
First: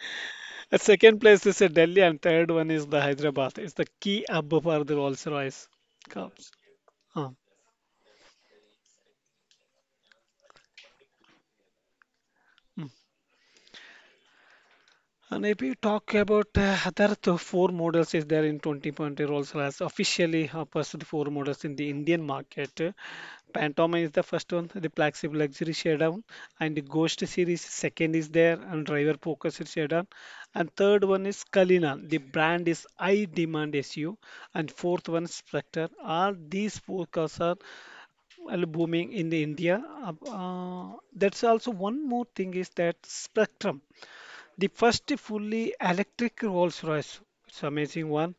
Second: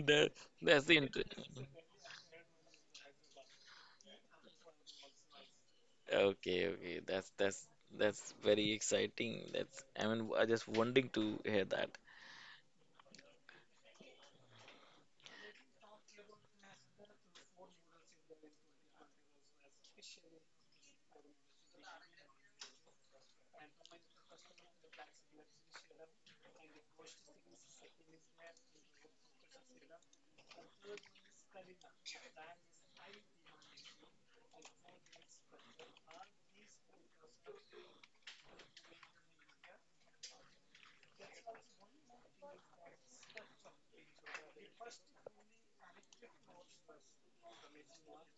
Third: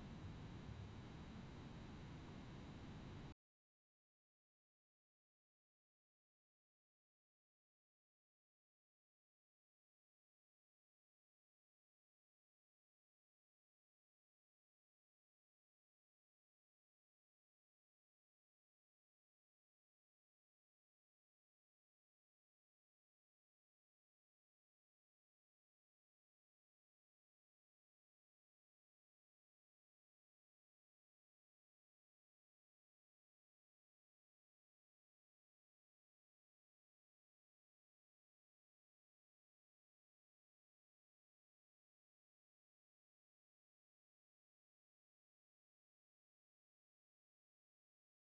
Speaker 1: That
Speaker 2: At
Speaker 1: that's the
Speaker 2: second place is Delhi, and third one is the Hyderabad. It's the key hub for the Rolls Royce cars.
Speaker 1: okay, okay.
Speaker 2: Ah,
Speaker 1: That's very exciting. That's I mean I just wanting to hear that.
Speaker 2: hmm. And if you talk about other th- four models is there in 2020, Rolls-Royce officially pursued four models in the Indian market. Phantom is the first one, the flexible luxury sedan, and the Ghost series second is there, and driver focused sedan, and third one is Kalina. The brand is high demand SU, and fourth one is Spectre. All these four cars are, well, booming in the India. That's also one more thing is that Spectrum. The first fully electric Rolls-Royce. It's amazing one.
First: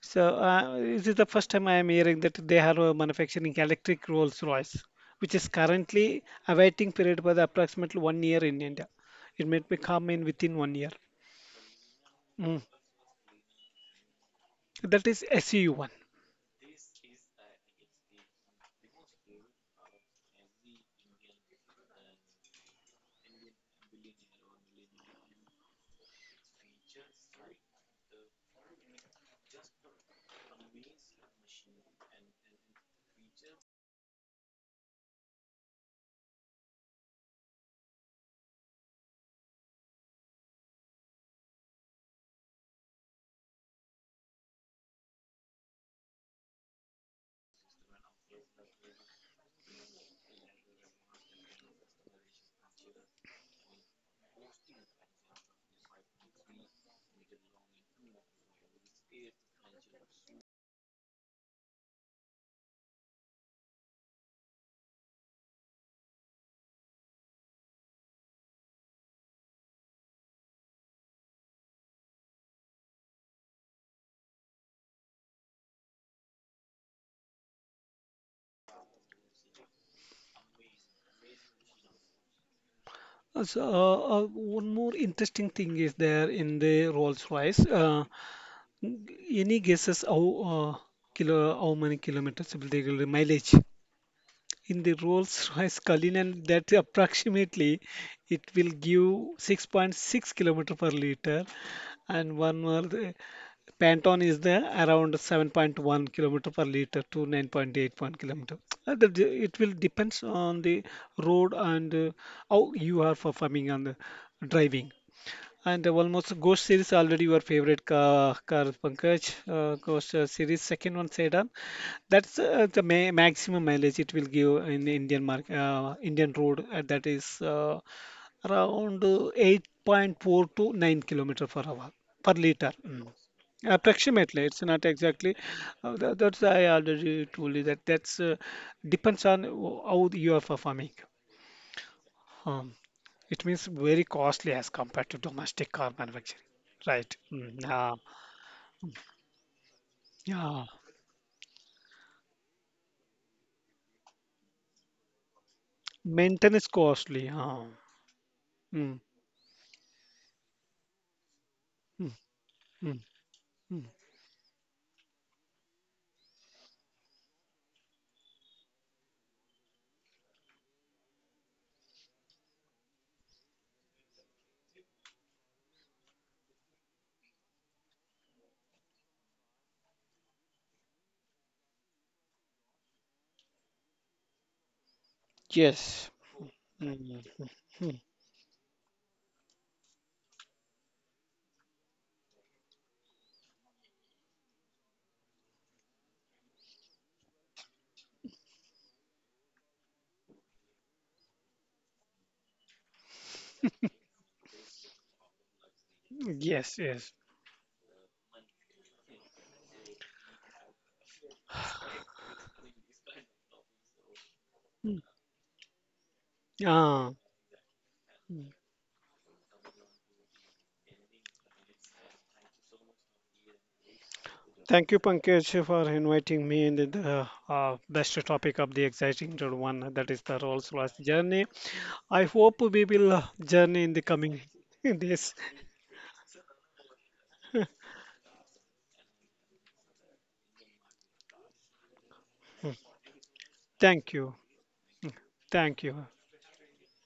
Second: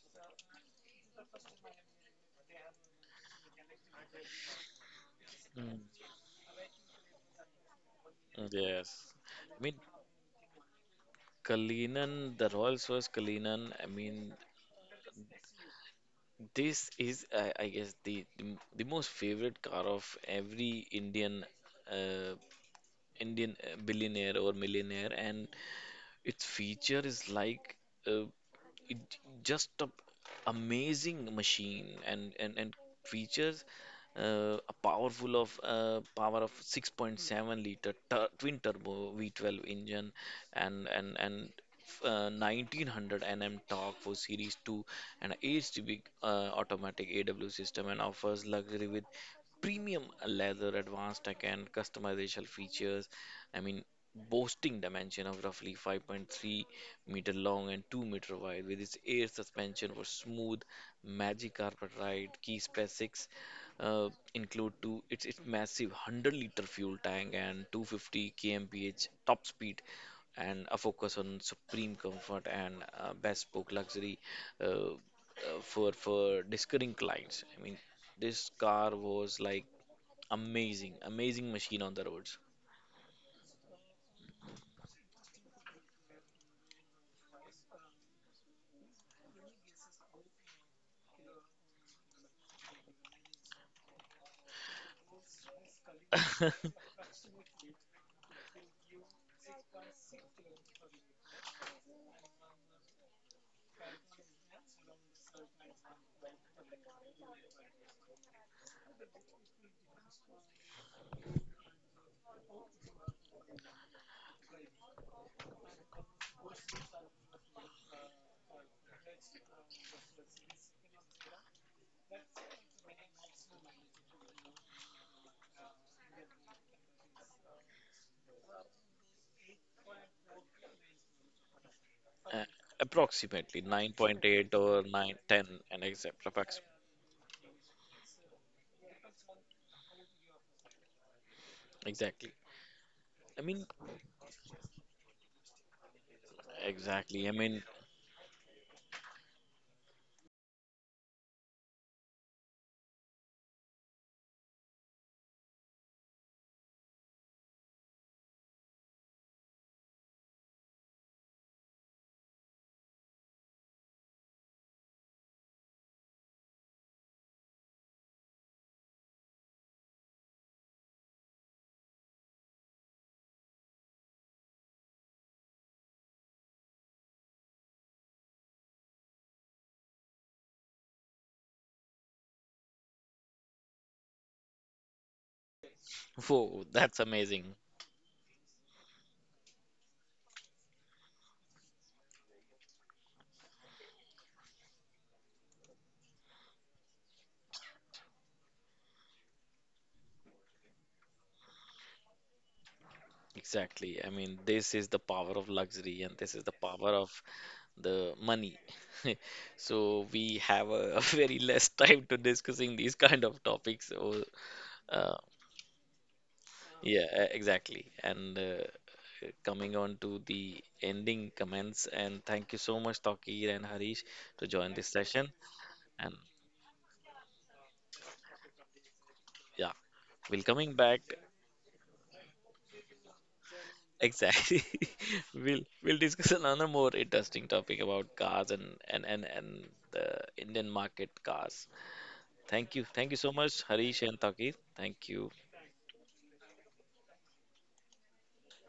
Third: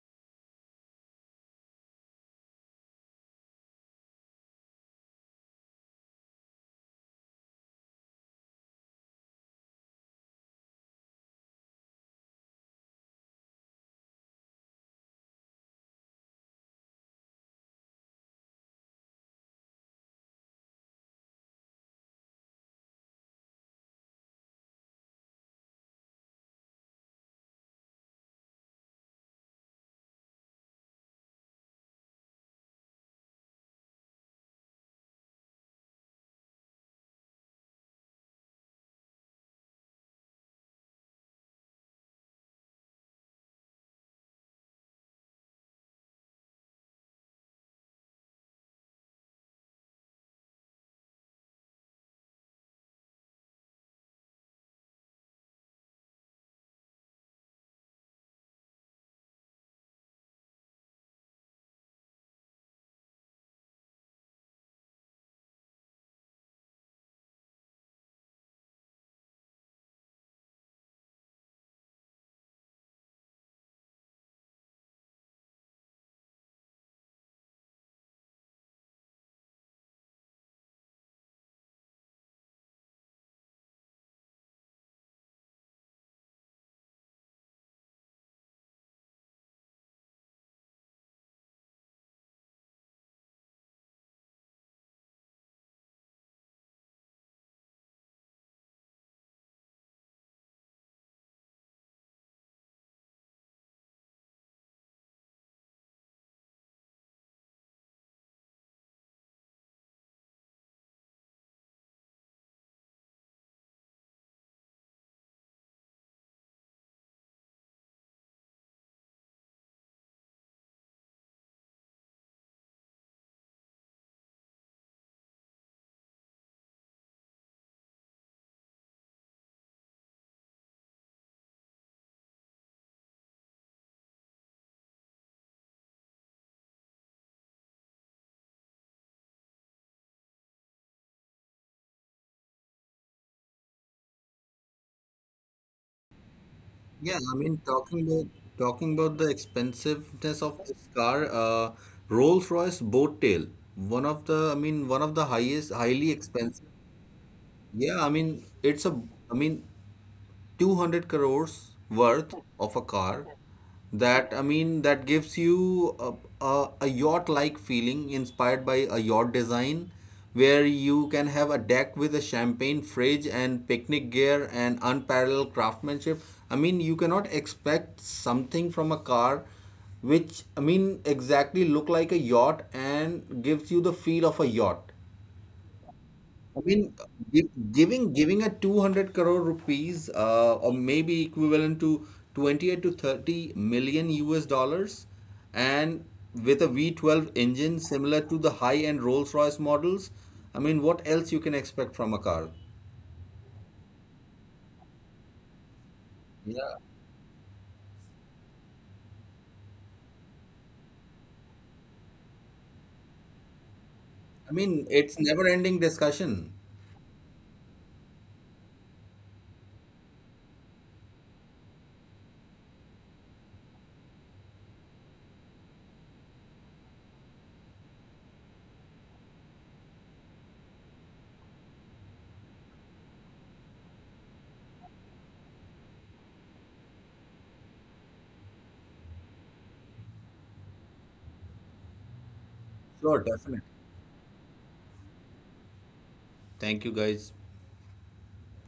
Speaker 2: So this is the first time I am hearing that they are manufacturing electric Rolls-Royce, which is
Speaker 1: Mm.
Speaker 2: currently awaiting period by the approximately 1 year in India.
Speaker 1: Yes.
Speaker 2: It
Speaker 1: I
Speaker 2: might
Speaker 1: mean,
Speaker 2: be come in within 1 year.
Speaker 1: Kalinan, the
Speaker 2: Mm.
Speaker 1: Rolls Royce Kalinan, I mean,
Speaker 2: That is SEU one.
Speaker 1: this is, I guess, the most favorite car of every Indian uh, Indian billionaire or millionaire, and its feature is like uh, it, just a amazing machine and, and features a powerful of power of 6.7-liter tur twin turbo V12 engine and 1900 nm torque for series 2 and 8 cubic automatic aw system and offers luxury with premium leather advanced tech and customization features. I mean, boasting dimension of roughly 5.3-meter long and 2-meter wide with its air suspension for smooth magic carpet ride keys press 6, uh, include two it's massive 100-liter fuel tank and 250 kmph top speed and a focus on supreme comfort and bespoke luxury uh, uh, for discerning clients. I mean this car was like amazing machine on the roads.
Speaker 2: One more interesting thing is there in the Rolls-Royce. Any guesses how kilo how many kilometers will they give the mileage in the Rolls-Royce Cullinan? That
Speaker 1: (laughs)
Speaker 2: approximately it will give 6.6 kilometer per liter, and one more, the Pantone is there around 7.1 kilometer per liter to 9.81 kilometer. It will depends on the road and how you are performing on the driving. And almost Ghost series already your favorite car, car Pankaj. Ghost series second one sedan. That's the ma maximum mileage it will give in the Indian market, Indian road. That is around 8.4 to 9 kilometer per hour per
Speaker 1: Uh,
Speaker 2: liter. Mm.
Speaker 1: approximately
Speaker 2: Approximately,
Speaker 1: 9.8
Speaker 2: it's
Speaker 1: or
Speaker 2: not
Speaker 1: 9
Speaker 2: exactly.
Speaker 1: 10 and
Speaker 2: That, that's I already told you that that's depends on how you are performing.
Speaker 1: exactly.
Speaker 2: Um,
Speaker 1: I
Speaker 2: it
Speaker 1: mean
Speaker 2: means very costly as compared to domestic car manufacturing, right?
Speaker 3: Yeah,
Speaker 1: exactly. I
Speaker 3: I mean,
Speaker 2: Mm,
Speaker 1: mean
Speaker 2: yeah,
Speaker 3: talking about the expensiveness of
Speaker 2: yeah.
Speaker 3: this car, Rolls-Royce Boat Tail, one of the highest, highly expensive.
Speaker 2: Maintenance costly. Huh?
Speaker 3: Yeah, I mean, it's a,
Speaker 2: Mm,
Speaker 3: I mean, 200 crores
Speaker 2: mm,
Speaker 3: worth of a
Speaker 2: mm,
Speaker 3: car
Speaker 2: mm.
Speaker 3: that I mean, that gives you a yacht like feeling, inspired by a yacht design where you can have a deck with a champagne fridge and picnic gear and unparalleled craftsmanship. I mean, you cannot expect something from a car which I mean exactly look like a yacht and gives you the feel of a yacht.
Speaker 2: Yes.
Speaker 1: whoa,
Speaker 3: I mean,
Speaker 1: that's
Speaker 2: Mm, mm,
Speaker 3: gi-
Speaker 1: amazing.
Speaker 2: mm.
Speaker 3: giving giving a 200 crore rupees, or maybe equivalent to 28 to 30 million US dollars, and with a V12 engine similar to the high-end Rolls-Royce models, I mean, what else you can expect from a car?
Speaker 1: Exactly. I mean, this is the power of luxury and this is the
Speaker 2: Yes,
Speaker 3: Yeah,
Speaker 1: power of
Speaker 2: yes.
Speaker 1: the money. (laughs) So we have a, (laughs) very less time to discussing these kind of topics. So,
Speaker 3: I mean,
Speaker 2: Mm.
Speaker 1: uh,
Speaker 3: it's never-ending discussion.
Speaker 1: yeah,
Speaker 2: Ah,
Speaker 1: exactly. And
Speaker 2: mm.
Speaker 1: coming on to the ending comments, and thank you so much, Takir and Harish, to join this
Speaker 2: Thank you,
Speaker 1: session.
Speaker 2: Pankaj, for
Speaker 1: And
Speaker 2: inviting me in the best topic of the exciting
Speaker 1: yeah,
Speaker 2: one, that is the
Speaker 1: we'll coming
Speaker 2: Rolls-Royce
Speaker 1: back.
Speaker 2: journey. I hope we will journey in the coming
Speaker 1: Exactly.
Speaker 2: (laughs)
Speaker 1: (laughs)
Speaker 2: days.
Speaker 1: We'll discuss another more interesting topic about cars and and the Indian market cars. Thank you. Thank you
Speaker 3: Sure,
Speaker 1: so
Speaker 3: definitely.
Speaker 1: much, Harish
Speaker 2: Thank
Speaker 1: and
Speaker 2: you.
Speaker 1: Taki. Thank you.
Speaker 2: Thank you.
Speaker 3: Thank you, guys.